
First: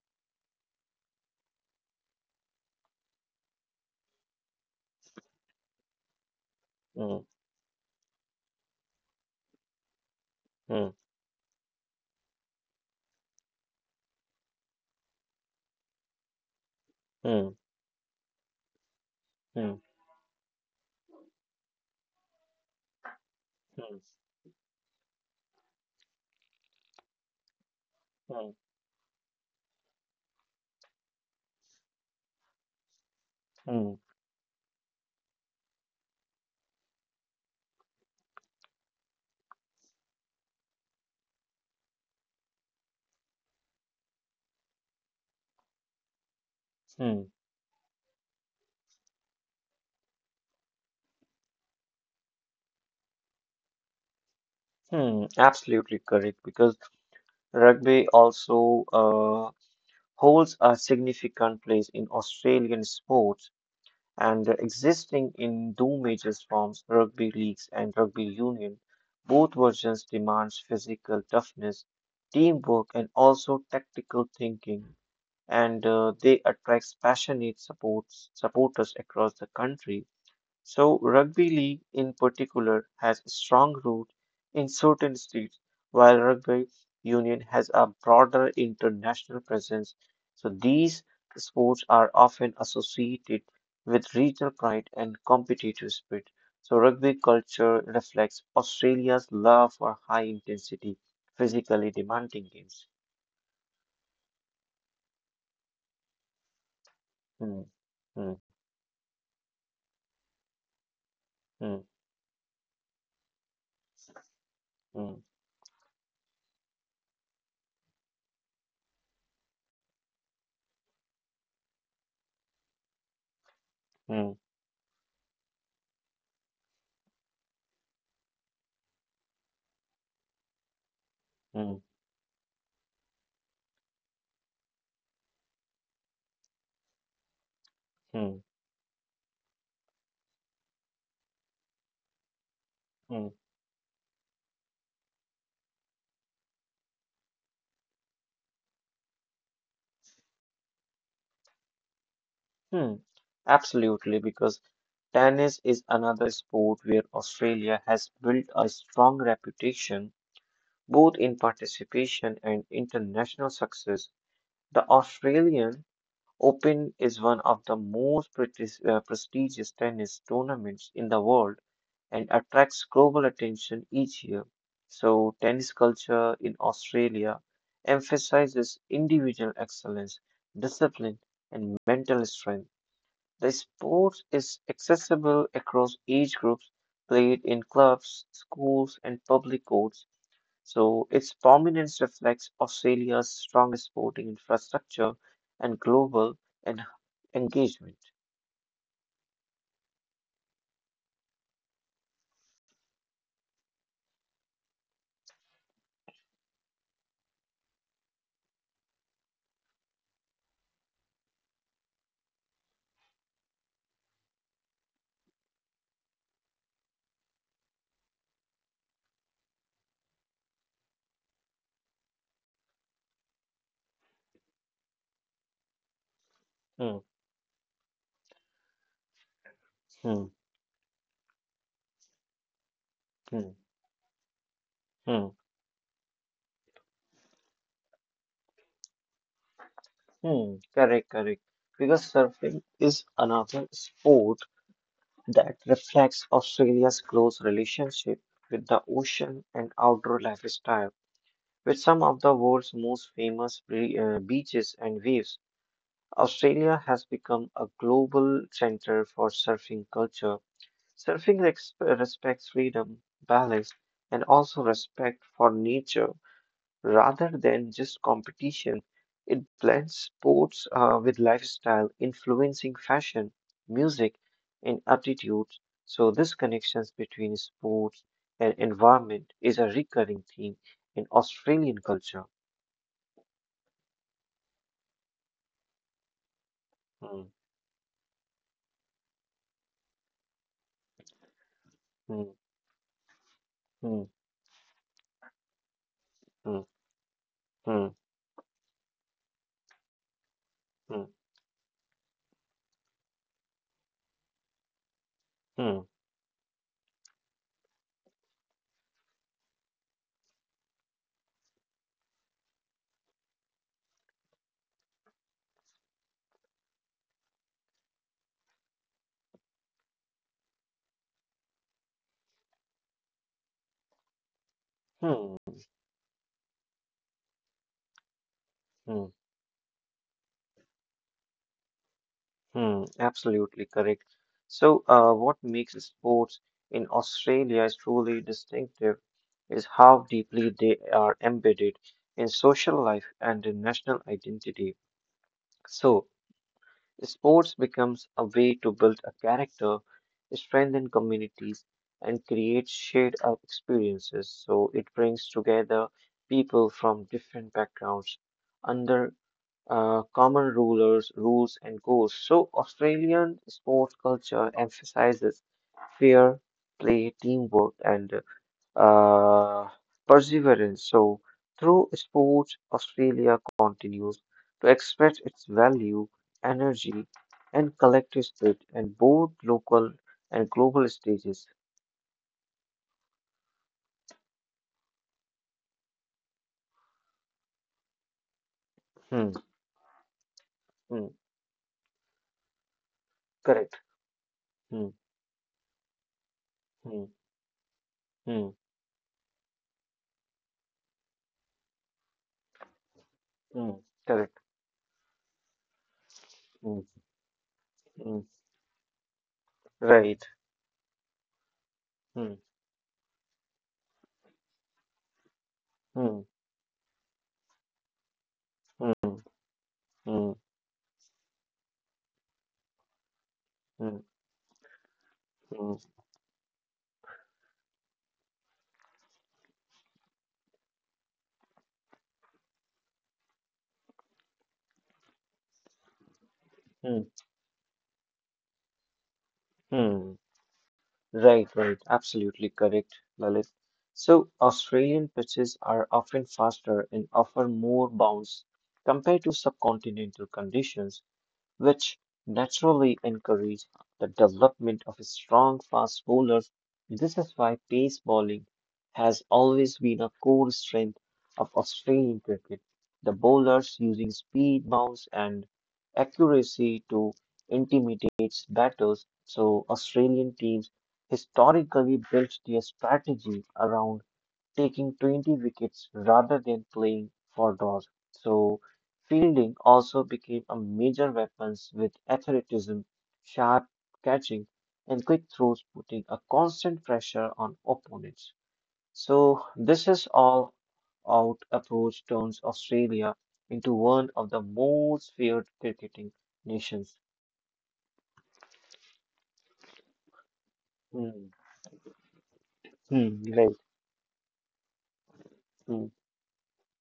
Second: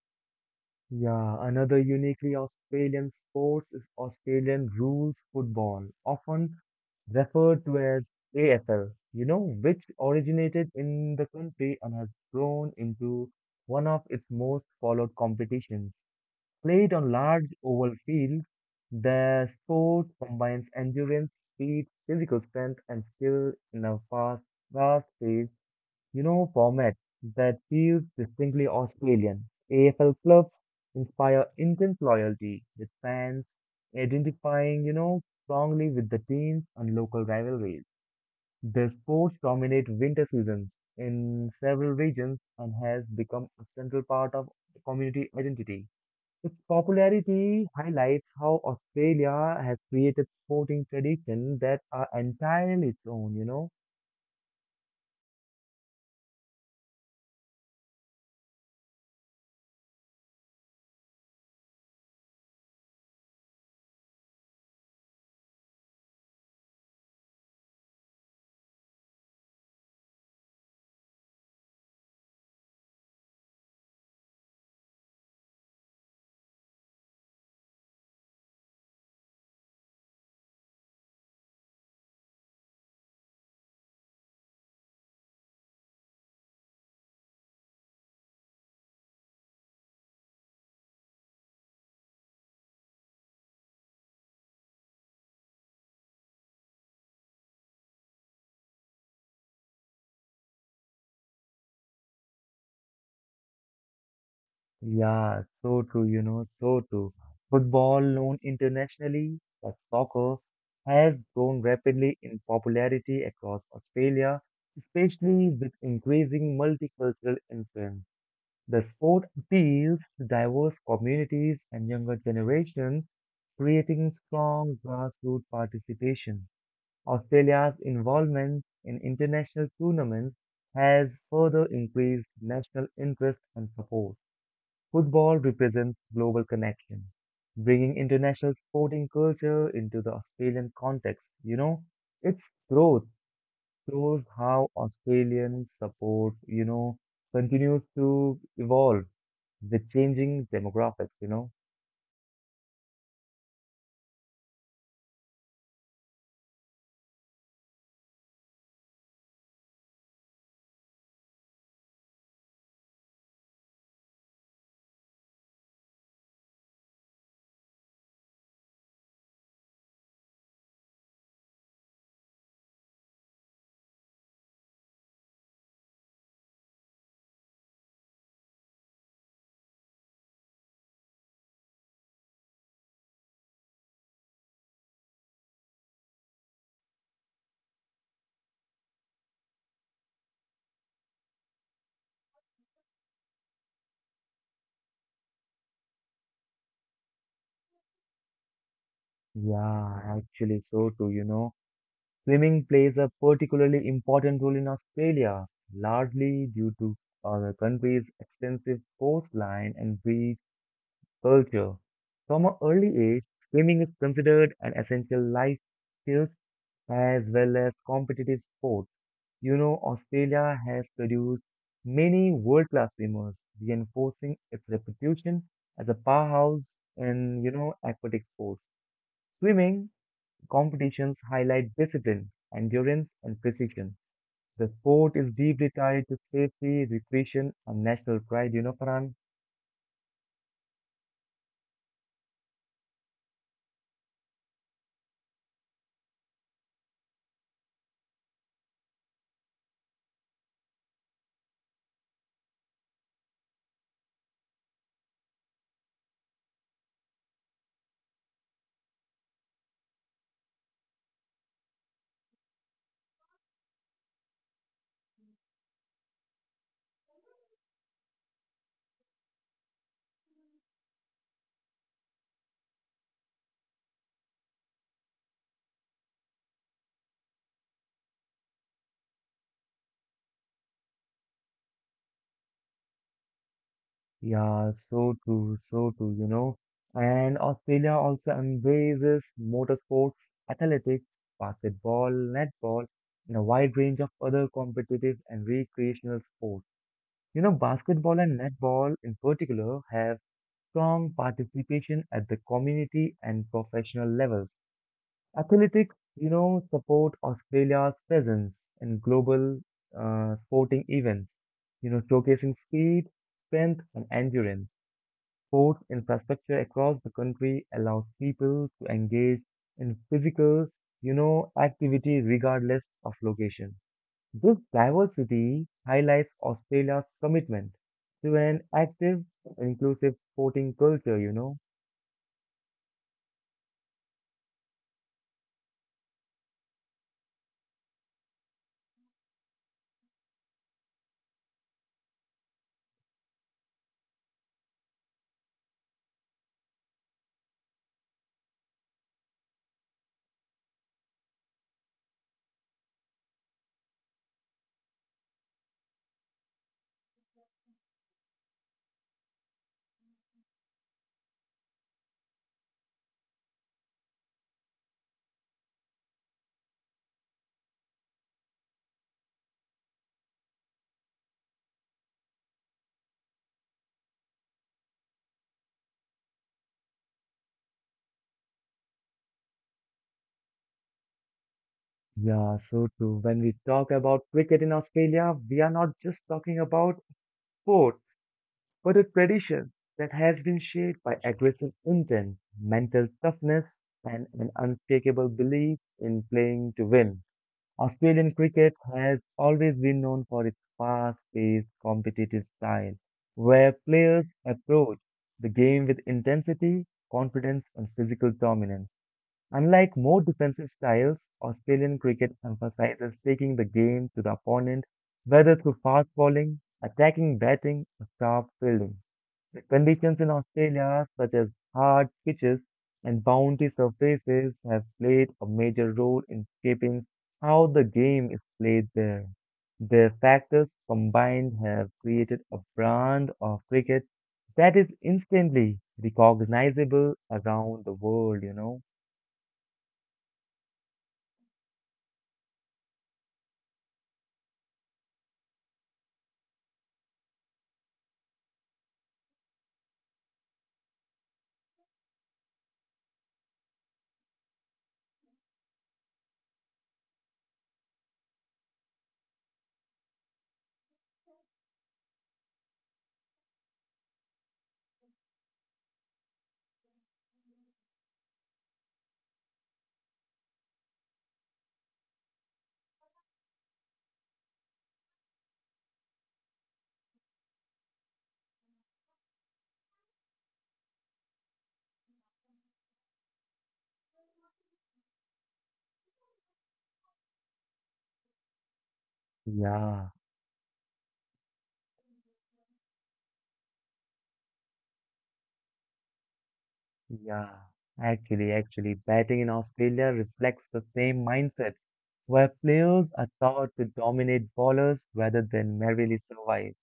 A: Yeah, another uniquely Australian sport is Australian rules football, often
B: Mm,
A: referred to as AFL, which originated
B: mm,
A: in the country and has grown into one of its most followed competitions. Played on large
B: mm,
A: oval fields, the
B: mm,
A: sport combines endurance, speed, physical strength, and skill in a
B: mm,
A: fast-paced, format that feels
B: mm,
A: distinctly Australian. AFL clubs inspire intense loyalty, with fans
B: mm,
A: identifying, strongly with the teams and local rivalries. The sports dominate winter seasons in several regions and has become a central part of community identity. Its
B: mm,
A: popularity highlights how Australia has created sporting traditions that are entirely its own,
B: mm. Absolutely correct, because rugby also holds a significant place in Australian sports and existing in two major forms rugby leagues and rugby union. Both versions demands physical toughness, teamwork, and also tactical thinking, and they attracts passionate supports supporters across the country. So, rugby league in particular has a strong root in certain states, while rugby union has a broader international presence. So, these sports are often associated with regional pride and competitive spirit. So, rugby culture reflects Australia's love for high intensity, physically demanding games.
A: Yeah, so true.
B: Hmm,
A: Football, known
B: hmm,
A: internationally as soccer, has grown
B: hmm,
A: rapidly in popularity across Australia,
B: hmm,
A: especially with increasing multicultural influence. The sport appeals to diverse communities and younger generations, creating
B: hmm,
A: strong grassroots participation. Australia's involvement in international tournaments has further
B: hmm,
A: increased national interest and support. Football represents global connection, bringing
B: hmm,
A: international sporting culture into the Australian context. Its growth
B: hmm,
A: shows how Australian support, continues to evolve with changing demographics.
B: hmm. Absolutely, because tennis is another sport where Australia has built a strong reputation both in participation and international success. The Australian Open is one of the most prestigious tennis tournaments in the world and attracts global attention each year. So, tennis culture in Australia emphasizes individual excellence, discipline, and mental strength. The sport is accessible across age groups, played in clubs, schools, and public courts, so its prominence reflects Australia's strong sporting infrastructure and global and engagement.
A: Yeah, actually, so too, you know. Swimming plays a particularly important role in Australia, largely due to the country's extensive coastline and beach culture. From an early age, swimming is considered an essential life skill as well as competitive sport. Australia has produced many world-class swimmers, reinforcing its reputation as a powerhouse
B: Hmm,
A: in, aquatic sports. Swimming
B: hmm,
A: competitions highlight discipline, endurance, and
B: hmm,
A: precision. The sport is
B: hmm,
A: deeply tied to safety, recreation, and national pride, you know, Farhan?
B: hmm. Correct, correct. Figure surfing is another sport that reflects Australia's close relationship with the ocean and outdoor lifestyle. With some of the world's most famous beaches and waves, Australia has become a global center for surfing culture. Surfing respects freedom, balance, and also respect for nature rather than just competition. It blends sports with lifestyle, influencing fashion, music, and attitudes. So, this connections between sports and environment is a recurring theme in Australian culture.
A: Yeah, so true.
B: Mm,
A: And Australia also embraces motorsports, athletics, basketball,
B: mm,
A: netball, and a wide range of
B: mm,
A: other competitive and recreational sports.
B: mm, mm,
A: Basketball and netball in particular have
B: mm,
A: strong participation at the community and professional levels.
B: mm,
A: Athletics, support Australia's presence in global sporting events, showcasing speed, strength, and endurance. Sports infrastructure across the country allows people to engage in physical, activity regardless of location. This
B: mm,
A: diversity highlights Australia's commitment to an
B: mm,
A: active, inclusive sporting culture.
B: mm. Absolutely correct. So, what makes sports in Australia is truly distinctive is how deeply they are embedded in social life and in national identity. So, sports becomes a way to build a character, strengthen communities, and create shared experiences. So, it brings together people from different backgrounds under common rules, and goals. So, Australian sports culture emphasizes fair play, teamwork, and uh, perseverance. So, through sports, Australia continues to express its value, energy, and collective spirit in both local and global stages.
A: Yeah, so true. When we talk about cricket in Australia, we are not just talking about sport, but a
B: Hmm,
A: tradition that has been shaped
B: hmm,
A: by aggressive intent, mental toughness,
B: correct.
A: and an
B: Hmm,
A: unshakable belief in playing to
B: hmm,
A: win. Australian
B: hmm,
A: cricket has always been known for its fast-paced, competitive style, where
B: hmm,
A: players
B: correct.
A: approach the game with intensity,
B: Hmm,
A: confidence, and
B: hmm,
A: physical dominance. Unlike more
B: right.
A: defensive styles, Australian cricket
B: Hmm,
A: emphasizes taking the game to the opponent, whether through fast
B: hmm,
A: bowling, attacking batting, or sharp fielding.
B: hmm,
A: The conditions in
B: hmm.
A: Australia, such as hard pitches and bounty
B: Hmm.
A: surfaces, have played a
B: Mm,
A: major role in shaping how the game is played there. Their factors combined have created a brand of cricket that is instantly
B: mm,
A: recognizable around the world.
B: mm. Right, right. Absolutely correct, Lalit. So, Australian pitches are often faster and offer more bounce compared to subcontinental conditions, which naturally encouraged the development of strong fast bowlers. This is why pace bowling has always been a core strength of Australian cricket. The bowlers using speed, bounce, and accuracy to intimidate batters, so Australian teams historically built their strategy around taking 20 wickets rather than playing for draws. So, fielding also became a major weapon with athleticism, sharp catching, and quick throws, putting a constant pressure on opponents. So, this
A: Yeah.
B: is all out approach turns Australia into one of the most feared cricketing nations.
A: Yeah, actually, batting in Australia reflects the same
B: Hmm.
A: mindset, where players
B: Hmm.
A: are
B: Right.
A: taught to dominate bowlers rather than
B: Hmm.
A: merely survive.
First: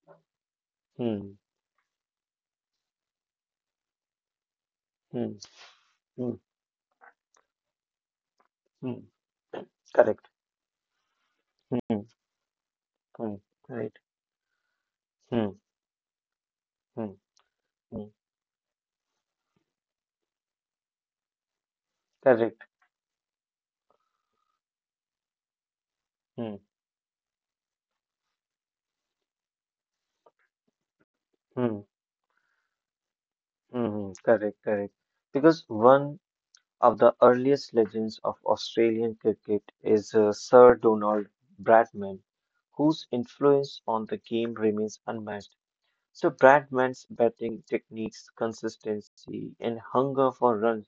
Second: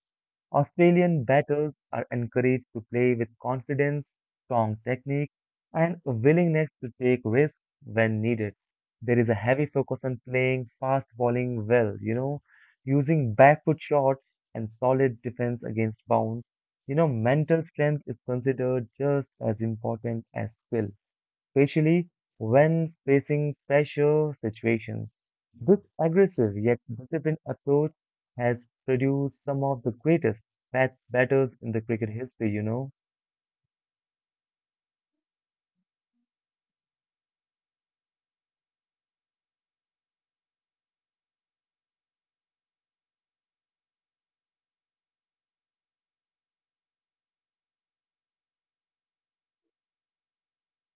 A: Australian
B: Hmm.
A: batters are encouraged to play with confidence, strong technique,
B: Hmm.
A: and a
B: Hmm.
A: willingness to take risks when needed.
B: Hmm.
A: There is a heavy focus on
B: Correct.
A: playing fast bowling well,
B: Hmm. Hmm.
A: using backfoot
B: Right.
A: shots and solid
B: Hmm.
A: defense against bounce.
B: Hmm.
A: Mental
B: Hmm.
A: strength is considered just as important as skill especially
B: Correct.
A: when facing pressure situations. This
B: Hmm.
A: aggressive yet disciplined approach has produced some of the greatest batters in
B: Hmm.
A: the cricket history,
B: Hmm. Hmm. Correct. Correct. Because one of the earliest legends of Australian cricket is Sir Donald Bradman, whose influence on the game remains unmatched. So Bradman's batting techniques, consistency, and hunger for runs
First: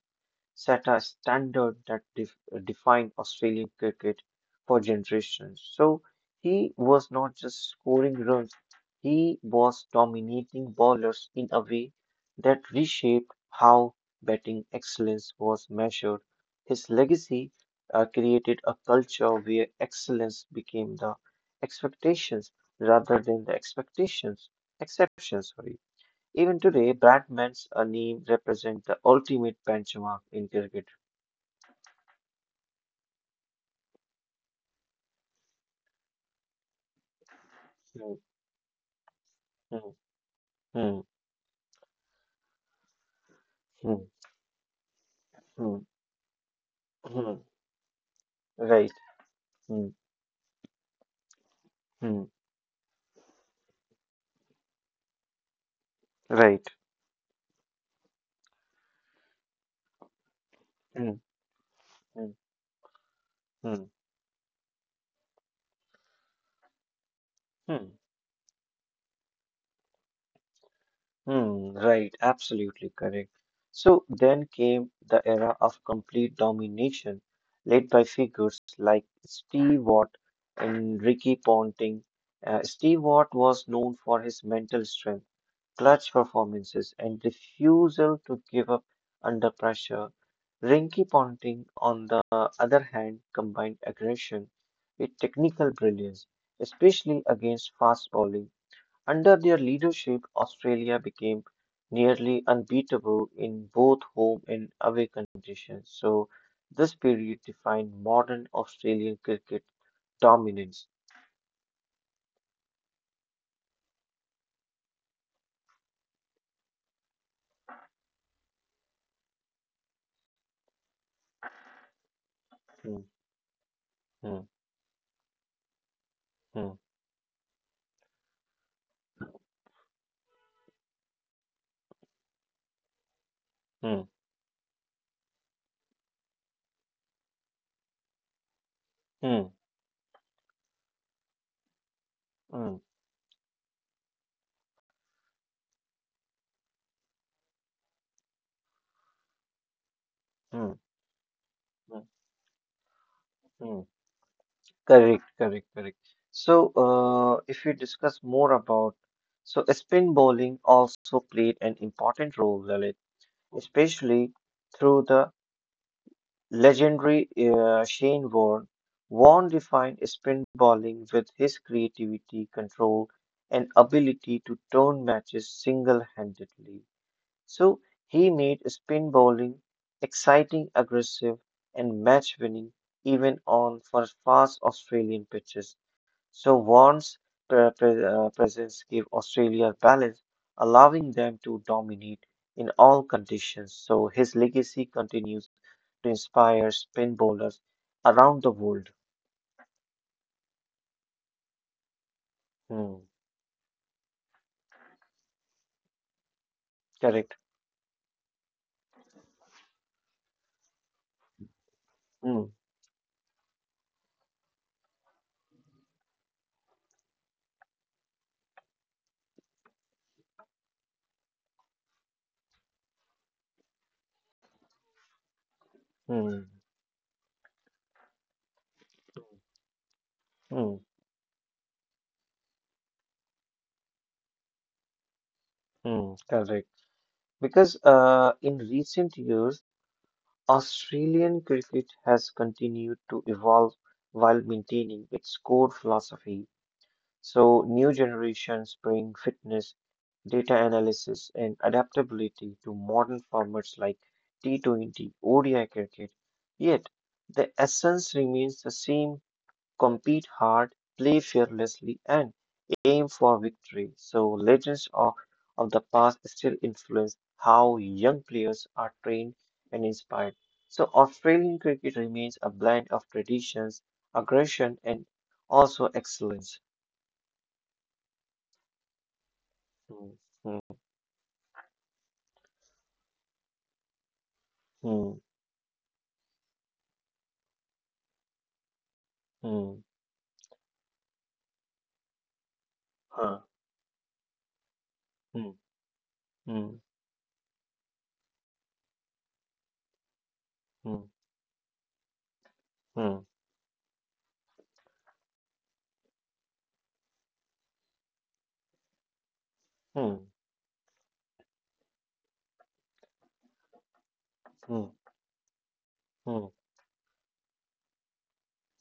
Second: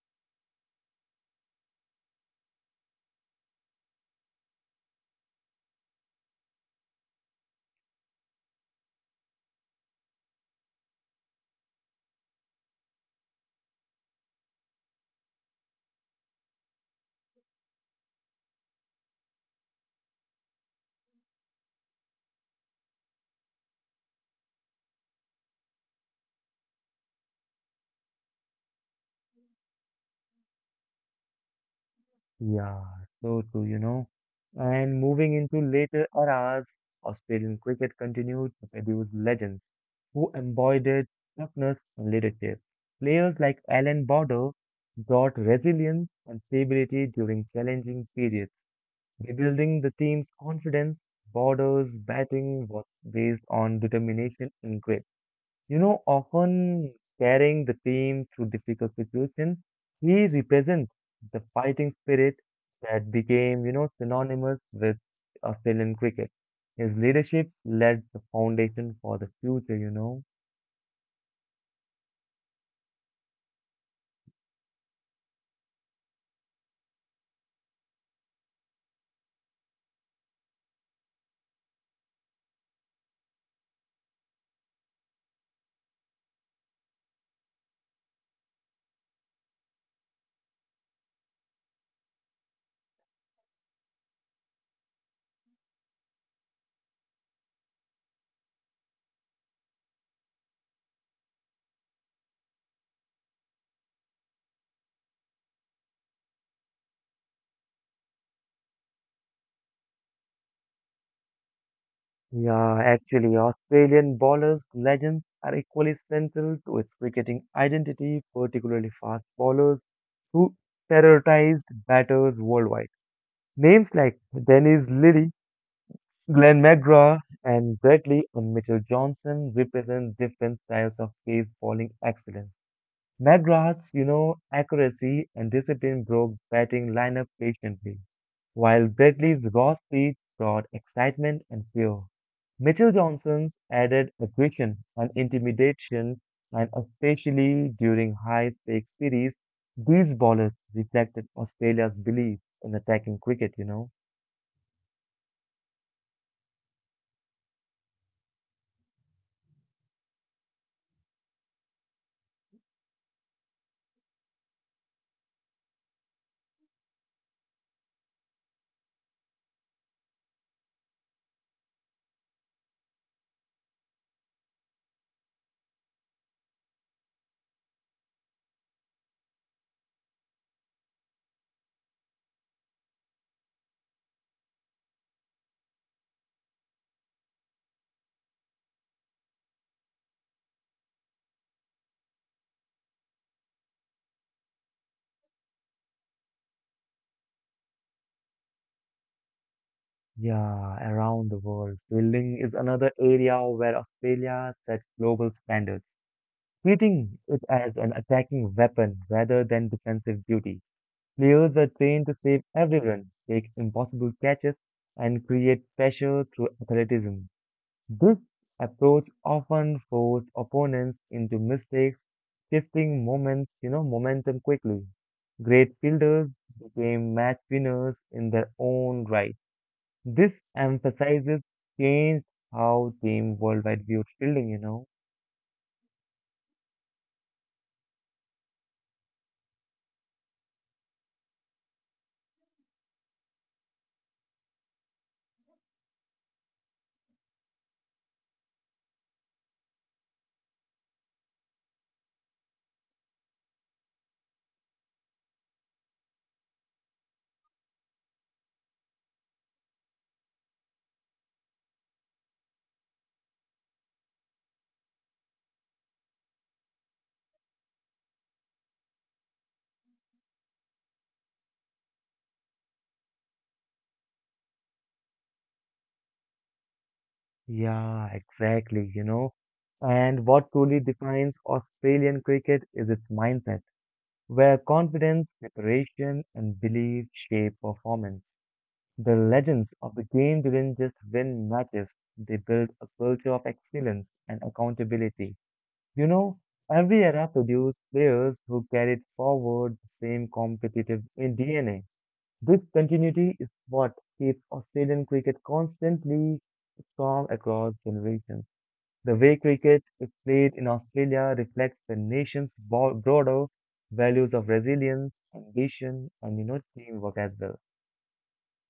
B: set a standard that defined Australian cricket for generations. So he was not just scoring runs, he was dominating bowlers in a way that reshaped how batting excellence was measured. His legacy created a culture where excellence became the expectations rather than the expectations exceptions. Sorry. Even today, Bradman's a name represents the ultimate benchmark in cricket.
A: Yeah, so too. And moving into later eras, Australian cricket
B: Hmm,
A: continued to produce legends
B: hmm,
A: who
B: hmm,
A: embodied toughness and leadership. Players like
B: hmm,
A: Alan Border brought
B: hmm,
A: resilience and stability
B: hmm,
A: during challenging periods
B: right.
A: rebuilding
B: Hmm,
A: the team's confidence. Borders
B: hmm,
A: batting was based on determination and grit. You know,
B: right.
A: often carrying the team through difficult situations, he represents
B: Hmm,
A: the fighting
B: hmm,
A: spirit that became,
B: hmm,
A: synonymous with Australian cricket. His leadership
B: hmm,
A: led the foundation for the future,
B: hmm, right. Absolutely correct. So then came the era of complete domination, led by figures like Steve Watt and Ricky Ponting. Steve Watt was known for his mental strength clutch performances, and refusal to give up under pressure. Rinky Ponting, on the other hand, combined aggression with technical brilliance, especially against fast bowling. Under their leadership, Australia became nearly unbeatable in both home and away conditions. So, this period defined modern Australian cricket dominance.
A: Yeah, actually, Australian bowlers' legends are equally central to its cricketing identity, particularly fast bowlers who terrorized batters worldwide.
B: Hmm,
A: Names like
B: hmm,
A: Dennis Lilly, Glenn
B: hmm,
A: McGrath, and Bradley and Mitchell Johnson represent different styles of base bowling excellence. McGrath's,
B: hmm,
A: accuracy and discipline broke batting lineup patiently, while
B: hmm,
A: Bradley's raw speed brought excitement and fear.
B: hmm,
A: Mitchell Johnson's added aggression and intimidation, and especially during high-stakes series, these bowlers
B: hmm,
A: reflected Australia's
B: hmm,
A: belief in attacking cricket,
B: hmm. Correct, correct, correct. So, if we discuss more about, so spin bowling also played an important role, Lalit, especially through the legendary Shane Warne. Warne defined spin bowling with his creativity, control, and ability to turn matches single-handedly. So, he made spin bowling exciting, aggressive, and match-winning even on for fast Australian pitches. So Warren's presence gave Australia balance, allowing them to dominate in all conditions. So his legacy continues to inspire spin bowlers around the world.
A: Yeah, around the world. Fielding is another
B: Hmm,
A: area where Australia sets global standards, treating
B: correct.
A: it as an attacking weapon rather than defensive duty. Players are trained to save
B: Hmm,
A: everyone, make impossible catches, and create pressure through athleticism. This approach often forced opponents into mistakes, shifting momentum quickly. Great fielders
B: hmm,
A: became match winners in their own right. This
B: hmm,
A: emphasizes changed how team worldwide viewed fielding,
B: hmm, correct. Because in recent years, Australian cricket has continued to evolve while maintaining its core philosophy. So new generations bring fitness data analysis, and adaptability to modern formats like T20, ODI cricket. Yet, the essence remains the same compete hard, play fearlessly, and aim for victory. So, legends of the past still influence how young players are trained and inspired. So, Australian cricket remains a blend of traditions, aggression, and also excellence.
A: Yeah, exactly.
B: Hmm,
A: And what
B: hmm,
A: truly defines Australian cricket is its mindset, where
B: hmm,
A: confidence, preparation, and belief shape performance. The legends
B: hmm,
A: of the game didn't just win matches, they built a
B: huh,
A: culture of excellence and accountability.
B: hmm,
A: You know,
B: hmm.
A: every era produced players who carried forward the same
B: Hmm.
A: competitive in DNA. This
B: Hmm.
A: continuity is what keeps Australian cricket constantly strong across generations. The way cricket is
B: Hmm.
A: played in Australia reflects the nation's broader values of
B: Hmm.
A: resilience, ambition,
B: Hmm.
A: and teamwork as well.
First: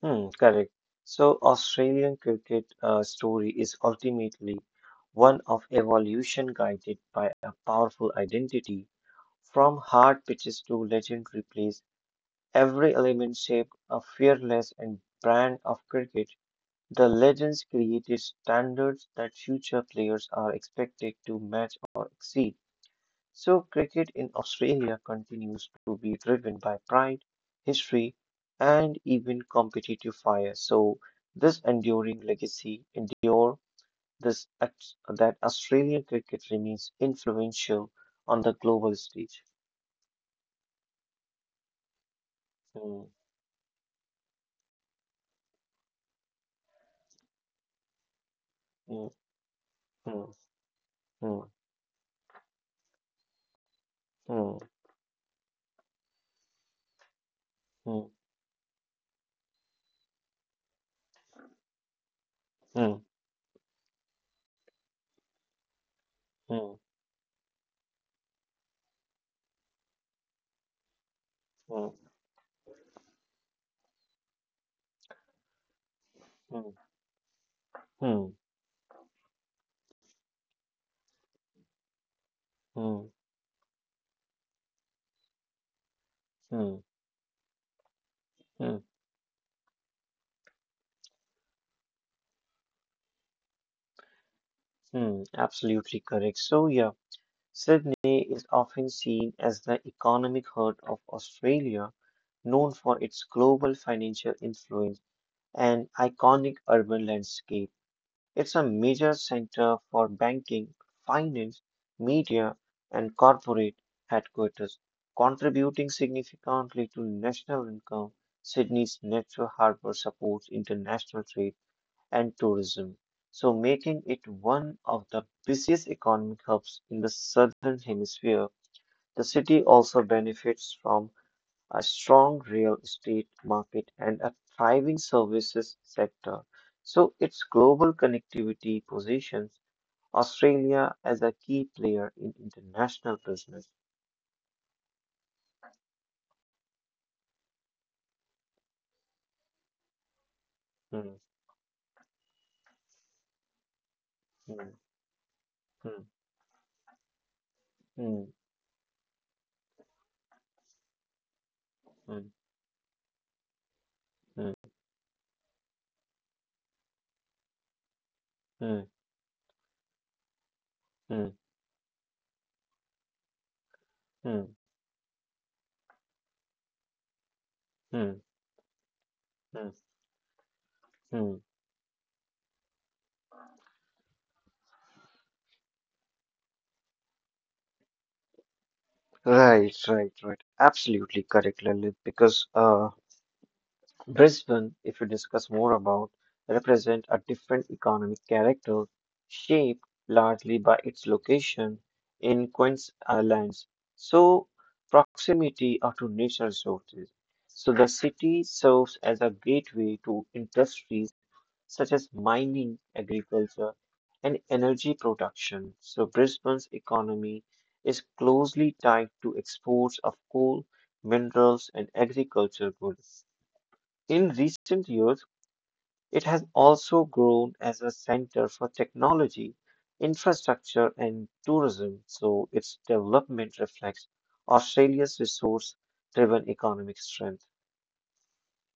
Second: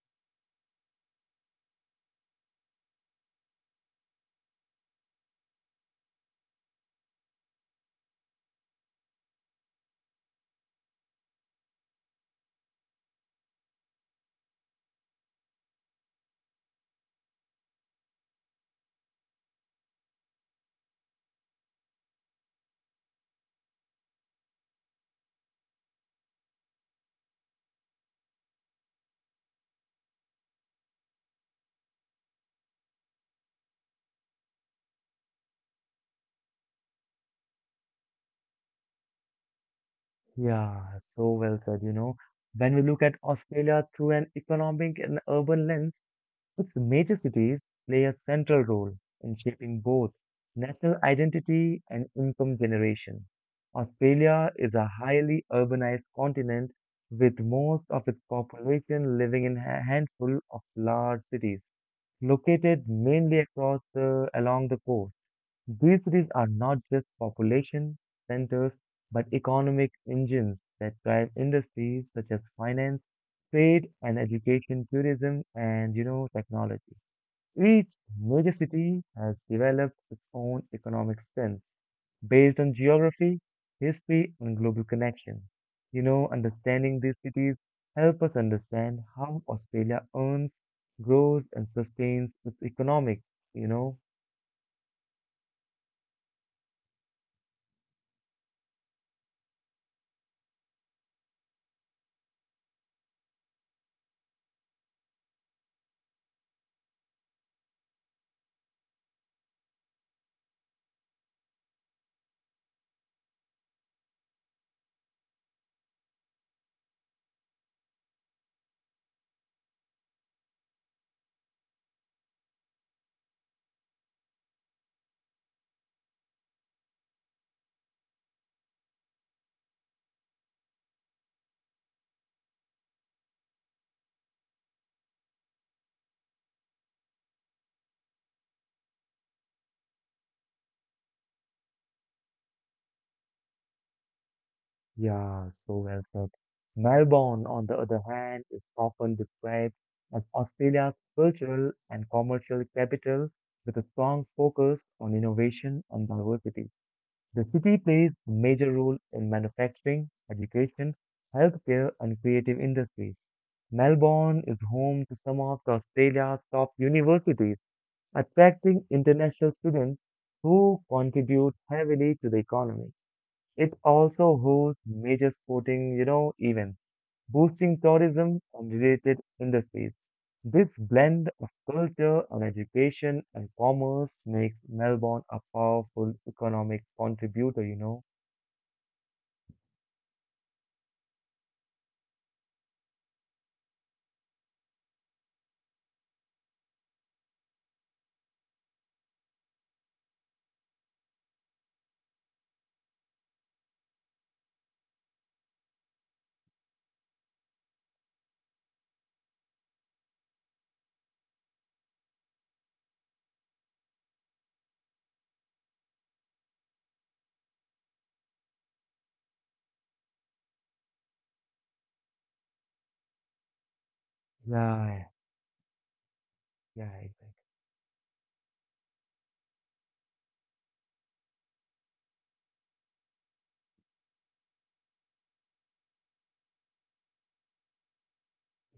B: Mm, correct. So, Australian cricket story is ultimately one of evolution guided by a powerful identity. From hard pitches to legendary plays, every element shaped a fearless and brand of cricket. The legends created standards that future players are expected to match or exceed. So, cricket in Australia continues to be driven by pride, history, and even competitive fire. So, this enduring legacy endure this that Australian cricket remains influential on the global stage.
A: Yeah, so well said. When we look
B: Hmm,
A: at Australia through an economic and urban lens, its major cities play a central role
B: hmm,
A: in shaping both
B: hmm,
A: national identity and income generation. Australia
B: hmm,
A: is a highly urbanized continent with most
B: hmm,
A: of its population living in a handful of large cities located
B: hmm,
A: mainly across along the coast. These cities are
B: hmm,
A: not just population centers, but economic engines that drive
B: hmm,
A: industries such as finance, trade and education, tourism, and
B: hmm,
A: technology. Each
B: hmm, hmm,
A: major city has developed its own economic strength based on
B: hmm,
A: geography, history, and global connection. You know,
B: hmm,
A: understanding these cities help us
B: hmm,
A: understand how Australia earns, grows, and sustains its economics. You know,
B: hmm. Absolutely correct. So, yeah. Sydney is often seen as the economic heart of Australia, known for its global financial influence and iconic urban landscape. It's a major center for banking, finance, media, and corporate headquarters, contributing significantly to national income. Sydney's natural harbor supports international trade and tourism, so making it one of the busiest economic hubs in the southern hemisphere. The city also benefits from a strong real estate market and a thriving services sector. So its global connectivity positions Australia as a key player in international business.
A: yeah, so well said. Melbourne, on the other hand, is often described as Australia's
B: Hmm,
A: cultural and commercial capital with a strong
B: hmm,
A: focus on innovation
B: hmm,
A: and diversity. The city plays
B: hmm,
A: a major role in manufacturing, education, healthcare, and creative industries. Melbourne
B: hmm,
A: is home to some of Australia's top universities,
B: hmm,
A: attracting
B: hmm,
A: international students who
B: hmm,
A: contribute heavily to the economy. It also
B: hmm,
A: hosts major sporting, events, boosting
B: hmm,
A: tourism and related
B: hmm,
A: industries. This blend
B: hmm.
A: of culture and education and commerce makes Melbourne a powerful economic contributor,
B: Right, right, right. Absolutely correct, Lalit, because Brisbane, if we discuss more about, represent a different economic character shaped largely by its location in Queen's Islands. So proximity are to natural resources. So the city serves as a gateway to industries such as mining, agriculture, and energy production. So Brisbane's economy is closely tied to exports of coal, minerals, and agricultural goods. In recent
A: Yeah,
B: years, it has
A: yeah,
B: also
A: exactly.
B: grown as a center for technology, infrastructure, and tourism, so its development reflects Australia's resource driven economic strength.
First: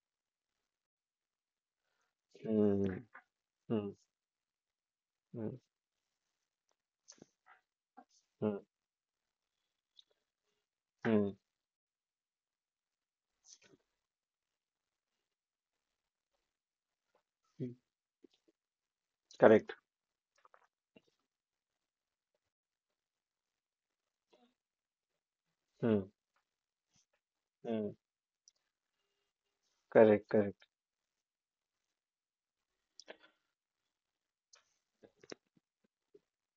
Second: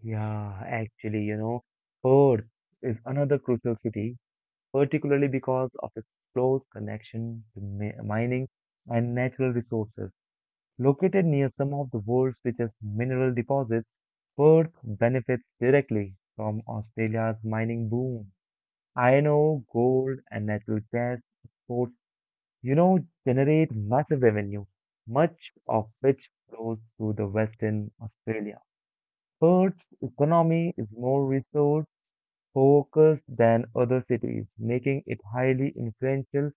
A: Yeah, Perth is
B: Mm,
A: another crucial
B: mm,
A: city particularly
B: mm,
A: because of its close connection to mining
B: mm,
A: and natural resources. Located
B: mm,
A: near some of the world's richest mineral deposits, Perth benefits directly from Australia's
B: mm.
A: mining boom. Iron ore,
B: Correct.
A: gold, and natural gas exports, you know, generate massive revenue, much of
B: Mm,
A: which flows to the Western
B: mm,
A: Australia. Perth's
B: correct, correct.
A: economy is more resource focused than other cities, making it highly influential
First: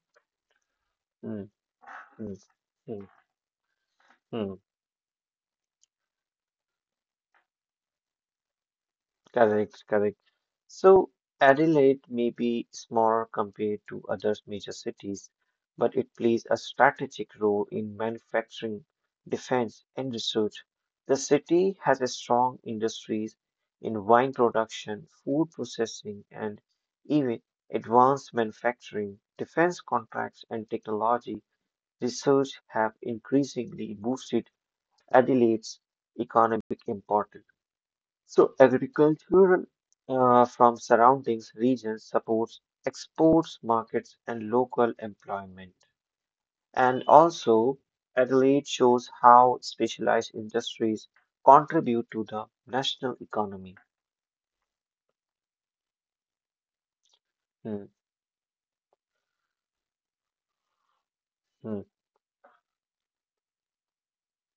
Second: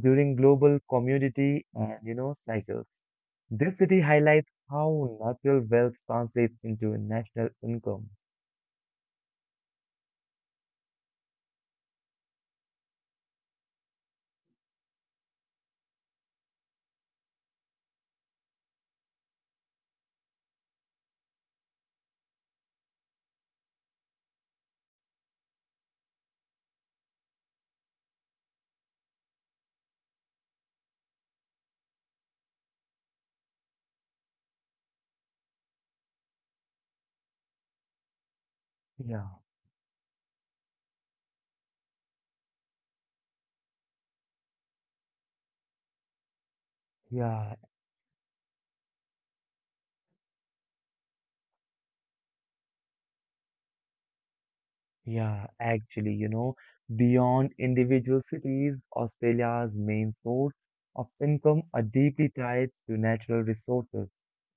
A: during global
B: Mm,
A: commodity and you
B: mm,
A: know cycles.
B: mm,
A: This city highlights
B: mm.
A: how natural wealth translates into national income.
B: Correct, correct. So Adelaide may be smaller compared to other major cities, but it plays a strategic role in manufacturing, defense, and research. The city has a strong industries in wine production, food processing, and even advanced manufacturing. Defense contracts and technology research have increasingly boosted Adelaide's economic importance. So
A: Yeah,
B: agriculture from surrounding regions supports exports markets and local employment. And
A: yeah,
B: also, Adelaide shows how specialized industries contribute to the national economy.
A: yeah. Beyond
B: Hmm,
A: individual cities, Australia's main source of income
B: hmm,
A: are deeply tied to natural resources,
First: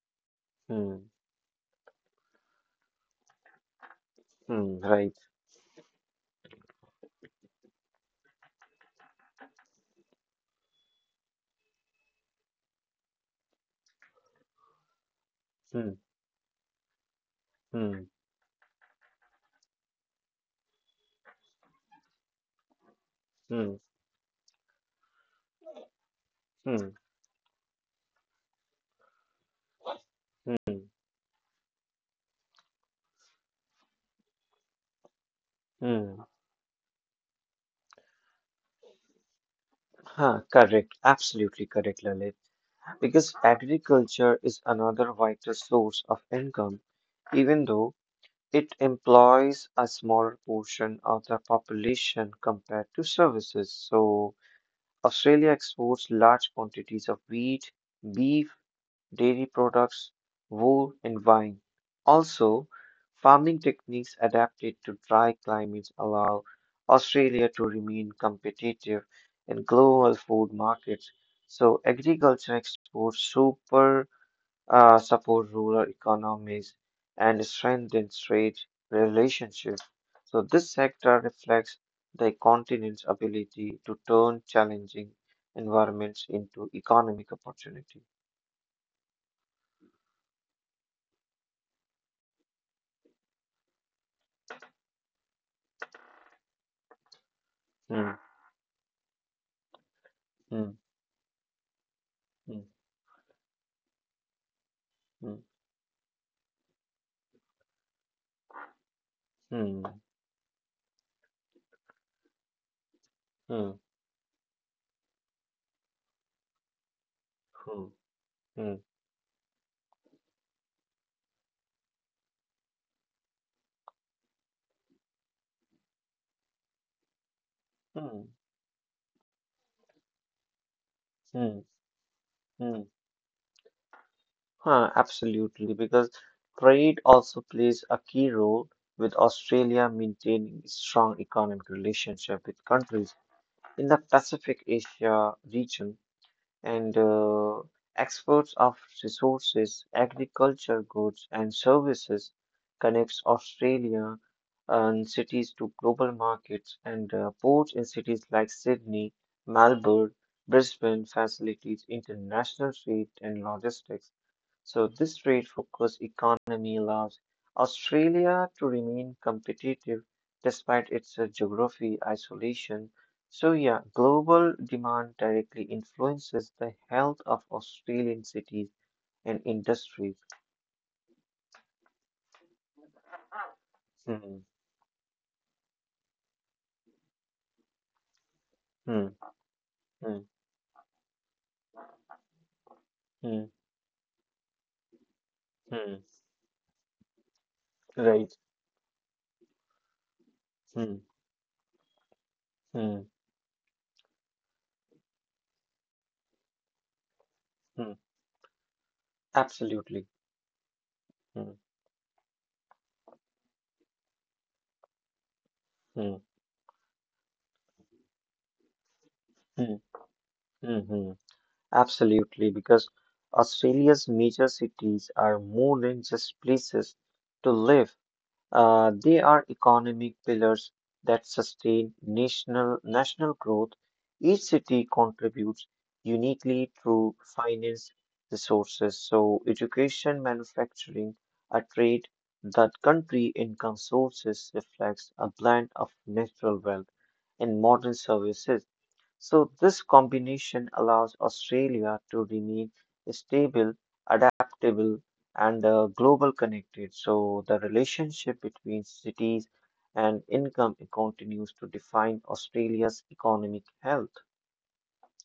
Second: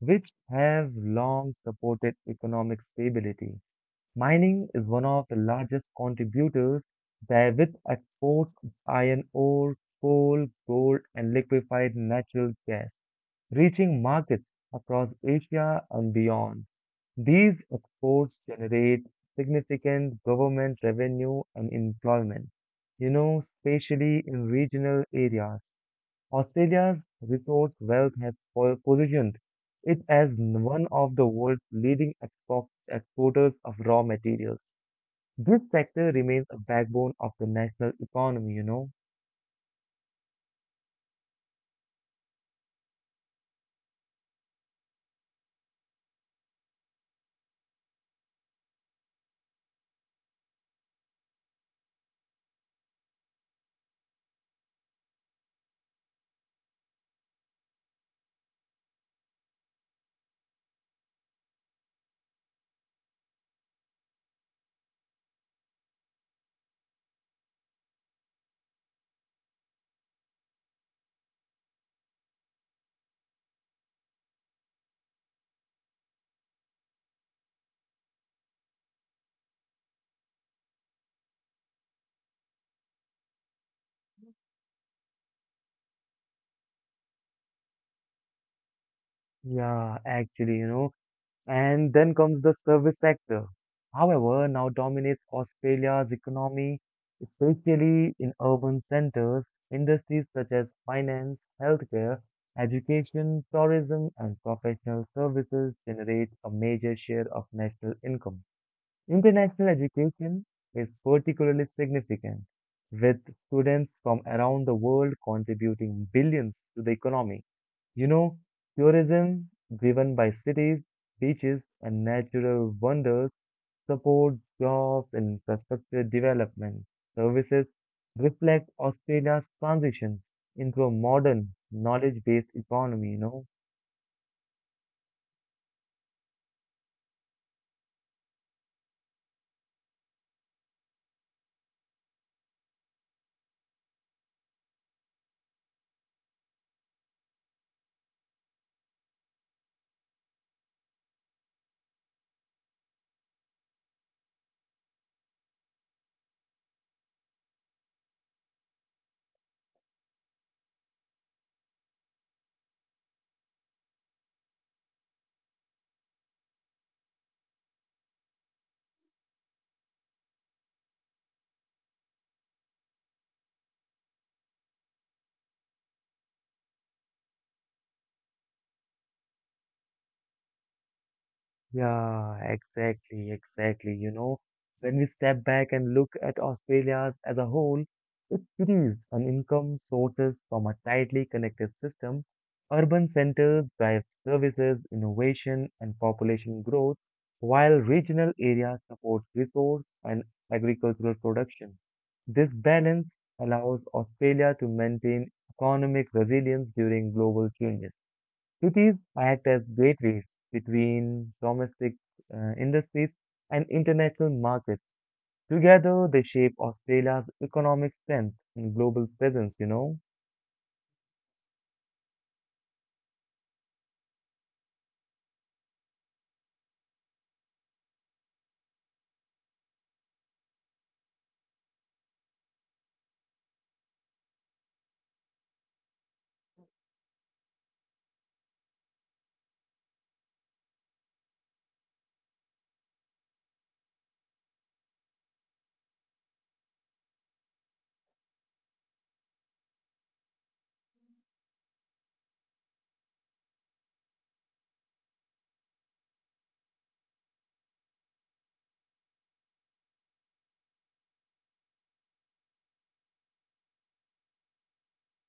A: which have
B: hmm,
A: long supported economic stability. Mining
B: hmm,
A: is one
B: right.
A: of the largest contributors there with exports of iron ore, coal, gold and liquefied natural gas, reaching markets across Asia
B: Hmm,
A: and beyond. These
B: hmm,
A: exports generate significant government revenue and employment,
B: hmm,
A: especially in regional areas.
B: hmm,
A: Australia's resource wealth has positioned it as
B: hmm.
A: one of the world's leading exporters of raw materials, this sector
B: Hmm.
A: remains a backbone of the national economy.
B: Huh, correct. Absolutely correct, Lalit. Because agriculture is another vital source of income, even though it employs a smaller portion of the population compared to services. So, Australia exports large quantities of wheat, beef, dairy products, wool, and wine. Also, farming techniques adapted to dry climates allow Australia to remain competitive in global food markets. So, agriculture exports super support rural economies, and strengthen trade relationships. So, this sector reflects the continent's ability to turn challenging environments into economic opportunity.
A: Yeah, actually, you know. And then comes the service sector. However, now dominates Australia's economy,
B: Hmm,
A: especially in urban centers. Industries such as
B: hmm,
A: finance, healthcare,
B: hmm,
A: education, tourism, and professional
B: hmm,
A: services generate a major share of national income. International
B: hmm,
A: education is particularly significant, with
B: hmm,
A: students from around the world contributing billions to the economy.
B: hmm,
A: You know,
B: hmm,
A: Tourism driven by cities, beaches, and natural wonders supports jobs and infrastructure development. Services
B: hmm,
A: reflect Australia's transition into a modern,
B: hmm,
A: knowledge based
B: hmm.
A: economy.
B: Huh, absolutely, because trade also plays a key role with Australia maintaining strong economic relationship with countries in the Pacific Asia region, and exports of resources, agriculture goods, and services connects Australia and cities to global markets and ports in cities like Sydney, Melbourne, Brisbane facilitates international trade and logistics. So this trade-focused economy allows Australia to remain competitive despite its geography isolation. So yeah, global demand directly influences the health of Australian cities and industries.
A: Yeah, exactly, exactly.
B: Hmm,
A: When we step back and look at Australia as a whole, it produces
B: hmm,
A: an income
B: hmm,
A: sources from a tightly connected system. Urban
B: hmm,
A: centers drive services, innovation, and
B: hmm.
A: population growth, while regional
B: Right.
A: areas support resource and
B: Hmm,
A: agricultural production. This balance
B: hmm,
A: allows Australia to maintain economic resilience during global changes.
B: hmm.
A: Cities act as
B: Absolutely.
A: gateways between
B: Hmm,
A: domestic industries and international markets. Together,
B: hmm,
A: they shape Australia's economic strength and global presence, you
B: hmm,
A: know?
B: hmm, hmm. Absolutely, because Australia's major cities are more than just places to live. They are economic pillars that sustain national growth. Each city contributes uniquely through finance resources, so education, manufacturing, a trade. That country income sources reflects a blend of natural wealth and modern services. So, this combination allows Australia to remain stable, adaptable, and global connected. So, the relationship between cities and income continues to define Australia's economic health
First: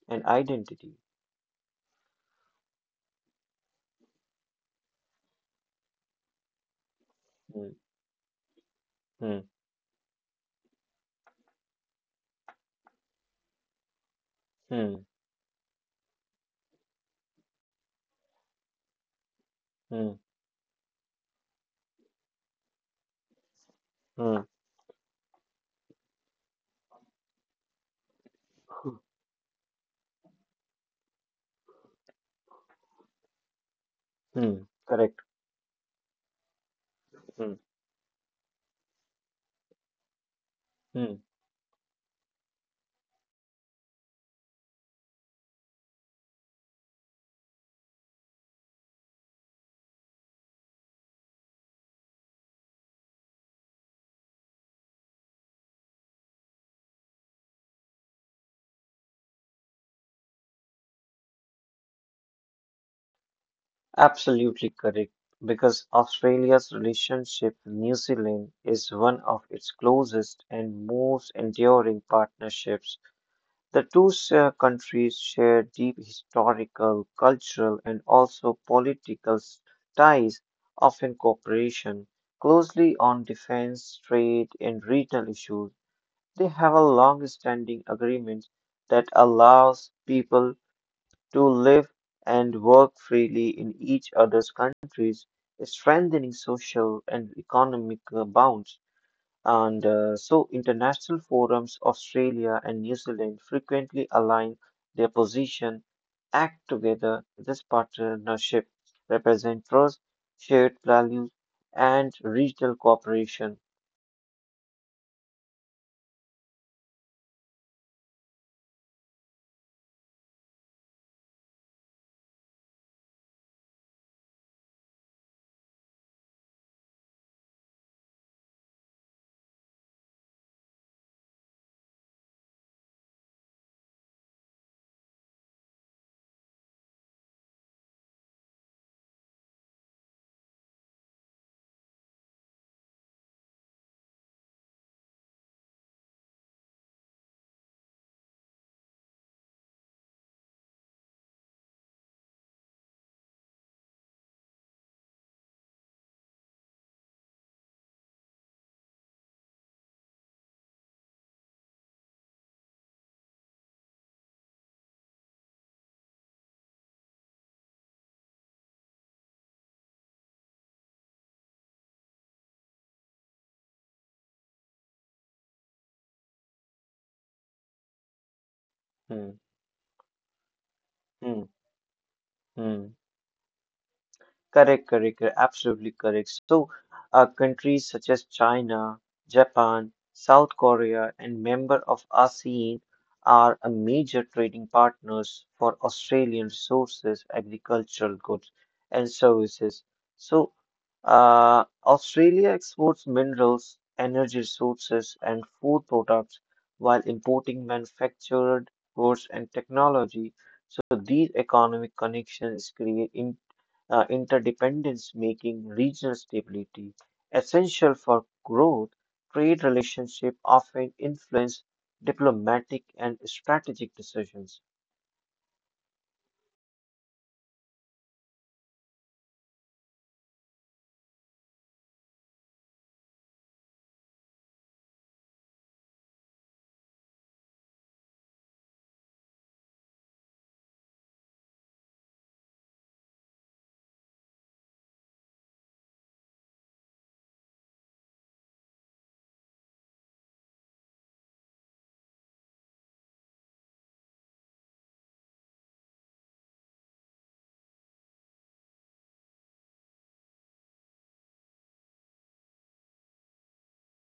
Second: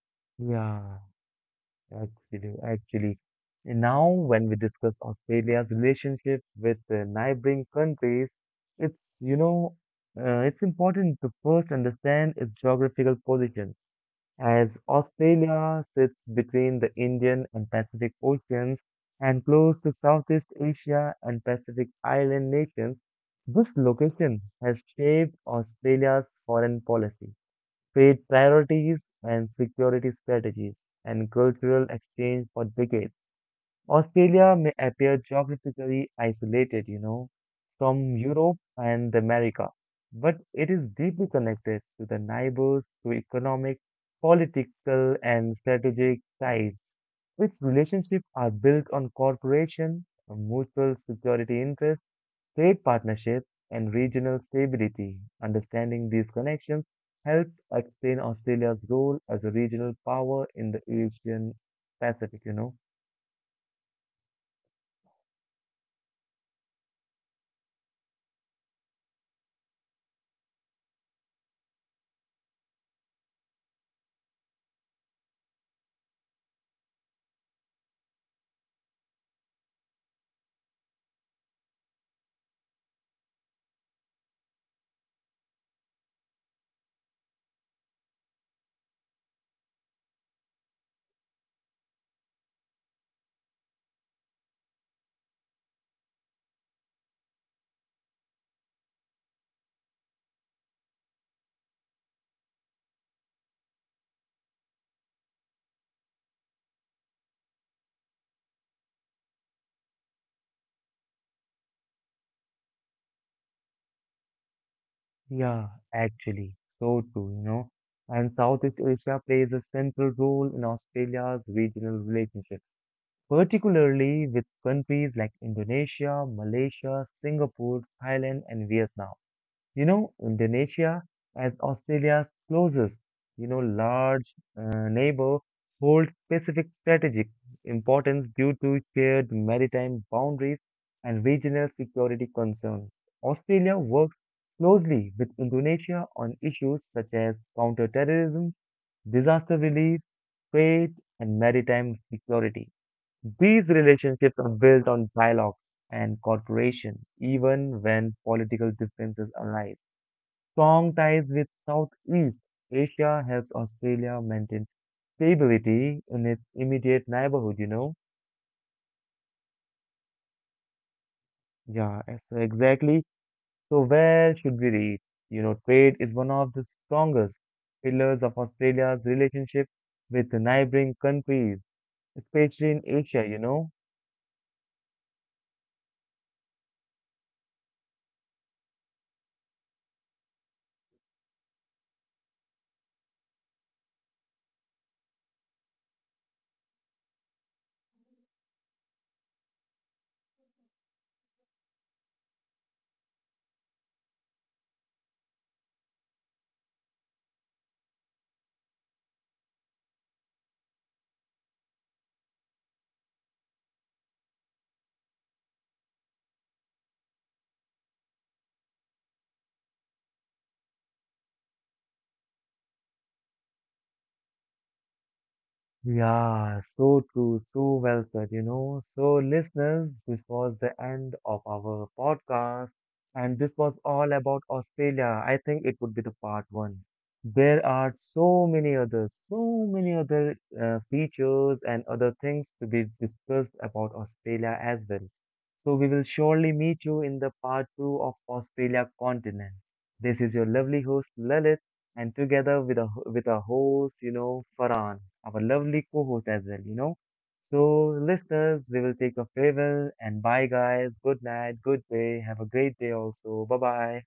B: and identity.
A: Yeah, actually, actually. And now, when we discuss Australia's relationship with neighboring
B: Hmm,
A: countries, it's, you
B: hmm,
A: know, it's important to first understand its geographical position. As
B: hmm,
A: Australia sits between the Indian and Pacific Oceans and close to
B: hmm,
A: Southeast Asia and Pacific Island nations, this
B: hmm,
A: location has shaped Australia's foreign policy, trade priorities, and security strategies, and cultural exchange for decades. Australia
B: hmm,
A: may
B: correct.
A: appear geographically isolated,
B: Hmm,
A: from Europe and the America, but it is
B: hmm.
A: deeply connected to the neighbors through economic, political, and strategic ties. Its relationships are built on cooperation, mutual security interests, trade partnerships, and regional stability. Understanding these connections helps explain Australia's role as a regional power in the Asian Pacific.
B: Absolutely correct, because Australia's relationship with New Zealand is one of its closest and most enduring partnerships. The two countries share deep historical, cultural, and also political ties, often cooperation closely on defense, trade, and regional issues. They have a long-standing agreement that allows people to live and work freely in each other's countries, strengthening social and economic bonds. And so, international forums, Australia and New Zealand frequently align their position, act together. This partnership represents trust, shared values, and regional cooperation.
A: Yeah, actually, so true, you know. And Southeast Asia plays a central role in Australia's regional relationship, particularly with countries like Indonesia, Malaysia, Singapore, Thailand, and Vietnam. Indonesia as Australia's closest, large neighbor holds specific strategic importance due to shared maritime boundaries and regional security concerns. Australia works closely with Indonesia on issues such as counterterrorism, disaster relief, trade, and maritime security. These relationships are built on dialogue and cooperation, even when political differences arise. Strong ties with Southeast Asia helped Australia maintain stability in its immediate neighborhood, you know? Yeah, eh, so exactly. So where should we read? Trade is one of the strongest pillars of Australia's
B: Hmm,
A: relationship with the neighboring
B: hmm,
A: countries, especially in
B: hmm.
A: Asia, you know?
B: Correct, correct, correct, absolutely correct. So, countries such as China, Japan, South Korea, and member of ASEAN are a major trading partners for Australian resources, agricultural goods, and services. So, Australia exports minerals, energy resources, and food products while importing manufactured goods and technology. So, these economic connections create interdependence, making regional stability essential for growth. Trade relationships often influence diplomatic and strategic decisions.
A: Yeah, so true, so well said, you know. So, listeners, this was the end of our podcast, and this was all about Australia. I think it would be the part one. There are so many others, so many other features and other things to be discussed about Australia as well. So, we will surely meet you in the part two of Australia continent. This is your lovely host, Lalit and together with a host, Farhan, our lovely co-host as well, you know. So, listeners, we will take a farewell and bye, guys. Good night, good day. Have a great day also. Bye bye.